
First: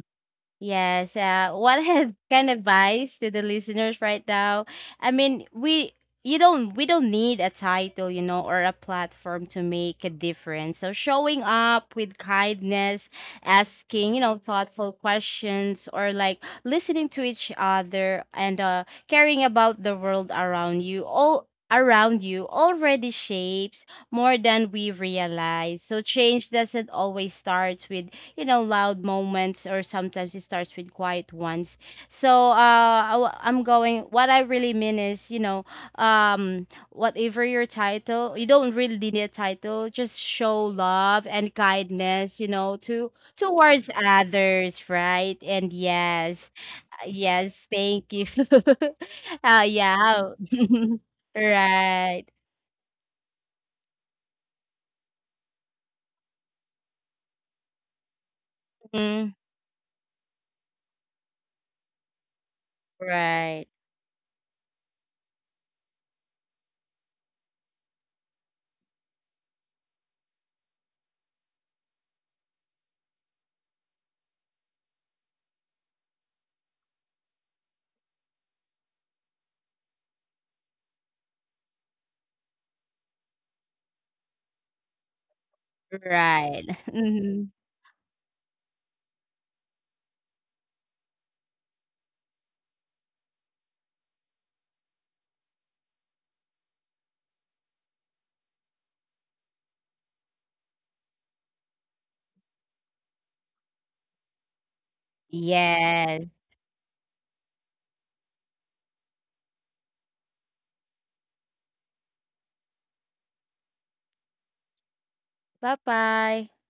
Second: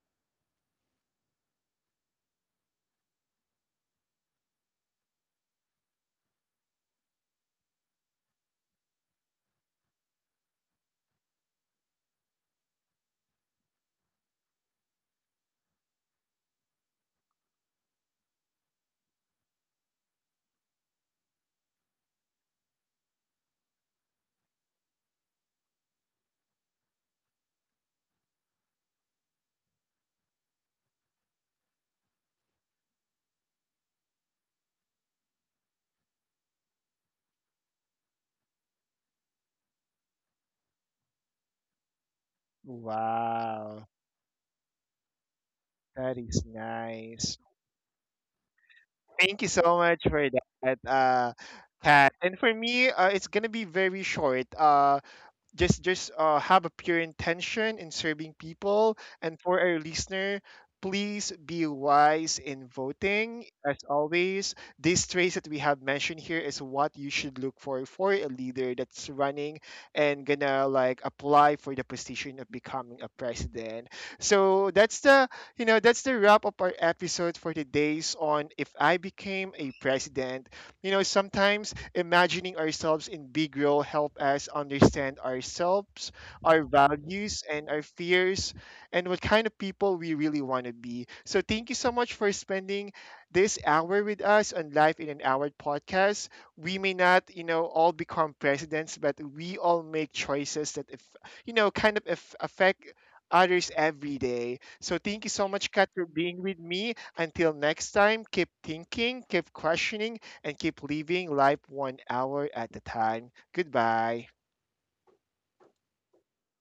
S2: Yes. Uh, what had can of advice to the listeners right now? I mean, we you don't, we don't need a title, you know, or a platform to make a difference. So showing up with kindness, asking, you know, thoughtful questions, or like listening to each other, and uh, caring about the world around you. All around you already shapes more than we realize. So change doesn't always start with, you know, loud moments, or sometimes it starts with quiet ones. So uh I, wa- I'm going what I really mean is, you know, um whatever your title, you don't really need a title, just show love and kindness, you know, to
S1: Wow,
S2: towards others, right? And
S1: that is
S2: yes.
S1: nice.
S2: Yes, thank you.
S1: Thank you
S2: uh
S1: so much
S2: yeah.
S1: for that, uh, Kat.
S2: Right.
S1: And for me, uh, it's gonna be very short. Uh, just just uh, have a pure intention in serving people.
S2: Mm,
S1: And for our listener, please be wise in voting.
S2: right.
S1: As always, these traits that we have mentioned here is what you should look for for a leader that's running and gonna like apply for the position of becoming a president. So that's the, you know, that's the wrap up our episode for today's on if I became a president. You know, sometimes imagining ourselves in big role help us understand ourselves,
S2: Right.
S1: our values,
S2: Mhm.
S1: and our fears, and what kind of people we really want to be. So thank you so much for spending this hour with us on Life in an Hour podcast. We may not, you know, all become presidents, but we all make choices that, if, you know, kind of if, affect others every day. So thank you so much, Kat, for
S2: Yes.
S1: being with me. Until next time, keep thinking, keep questioning, and keep living life one hour at a time. Goodbye.
S2: Bye bye.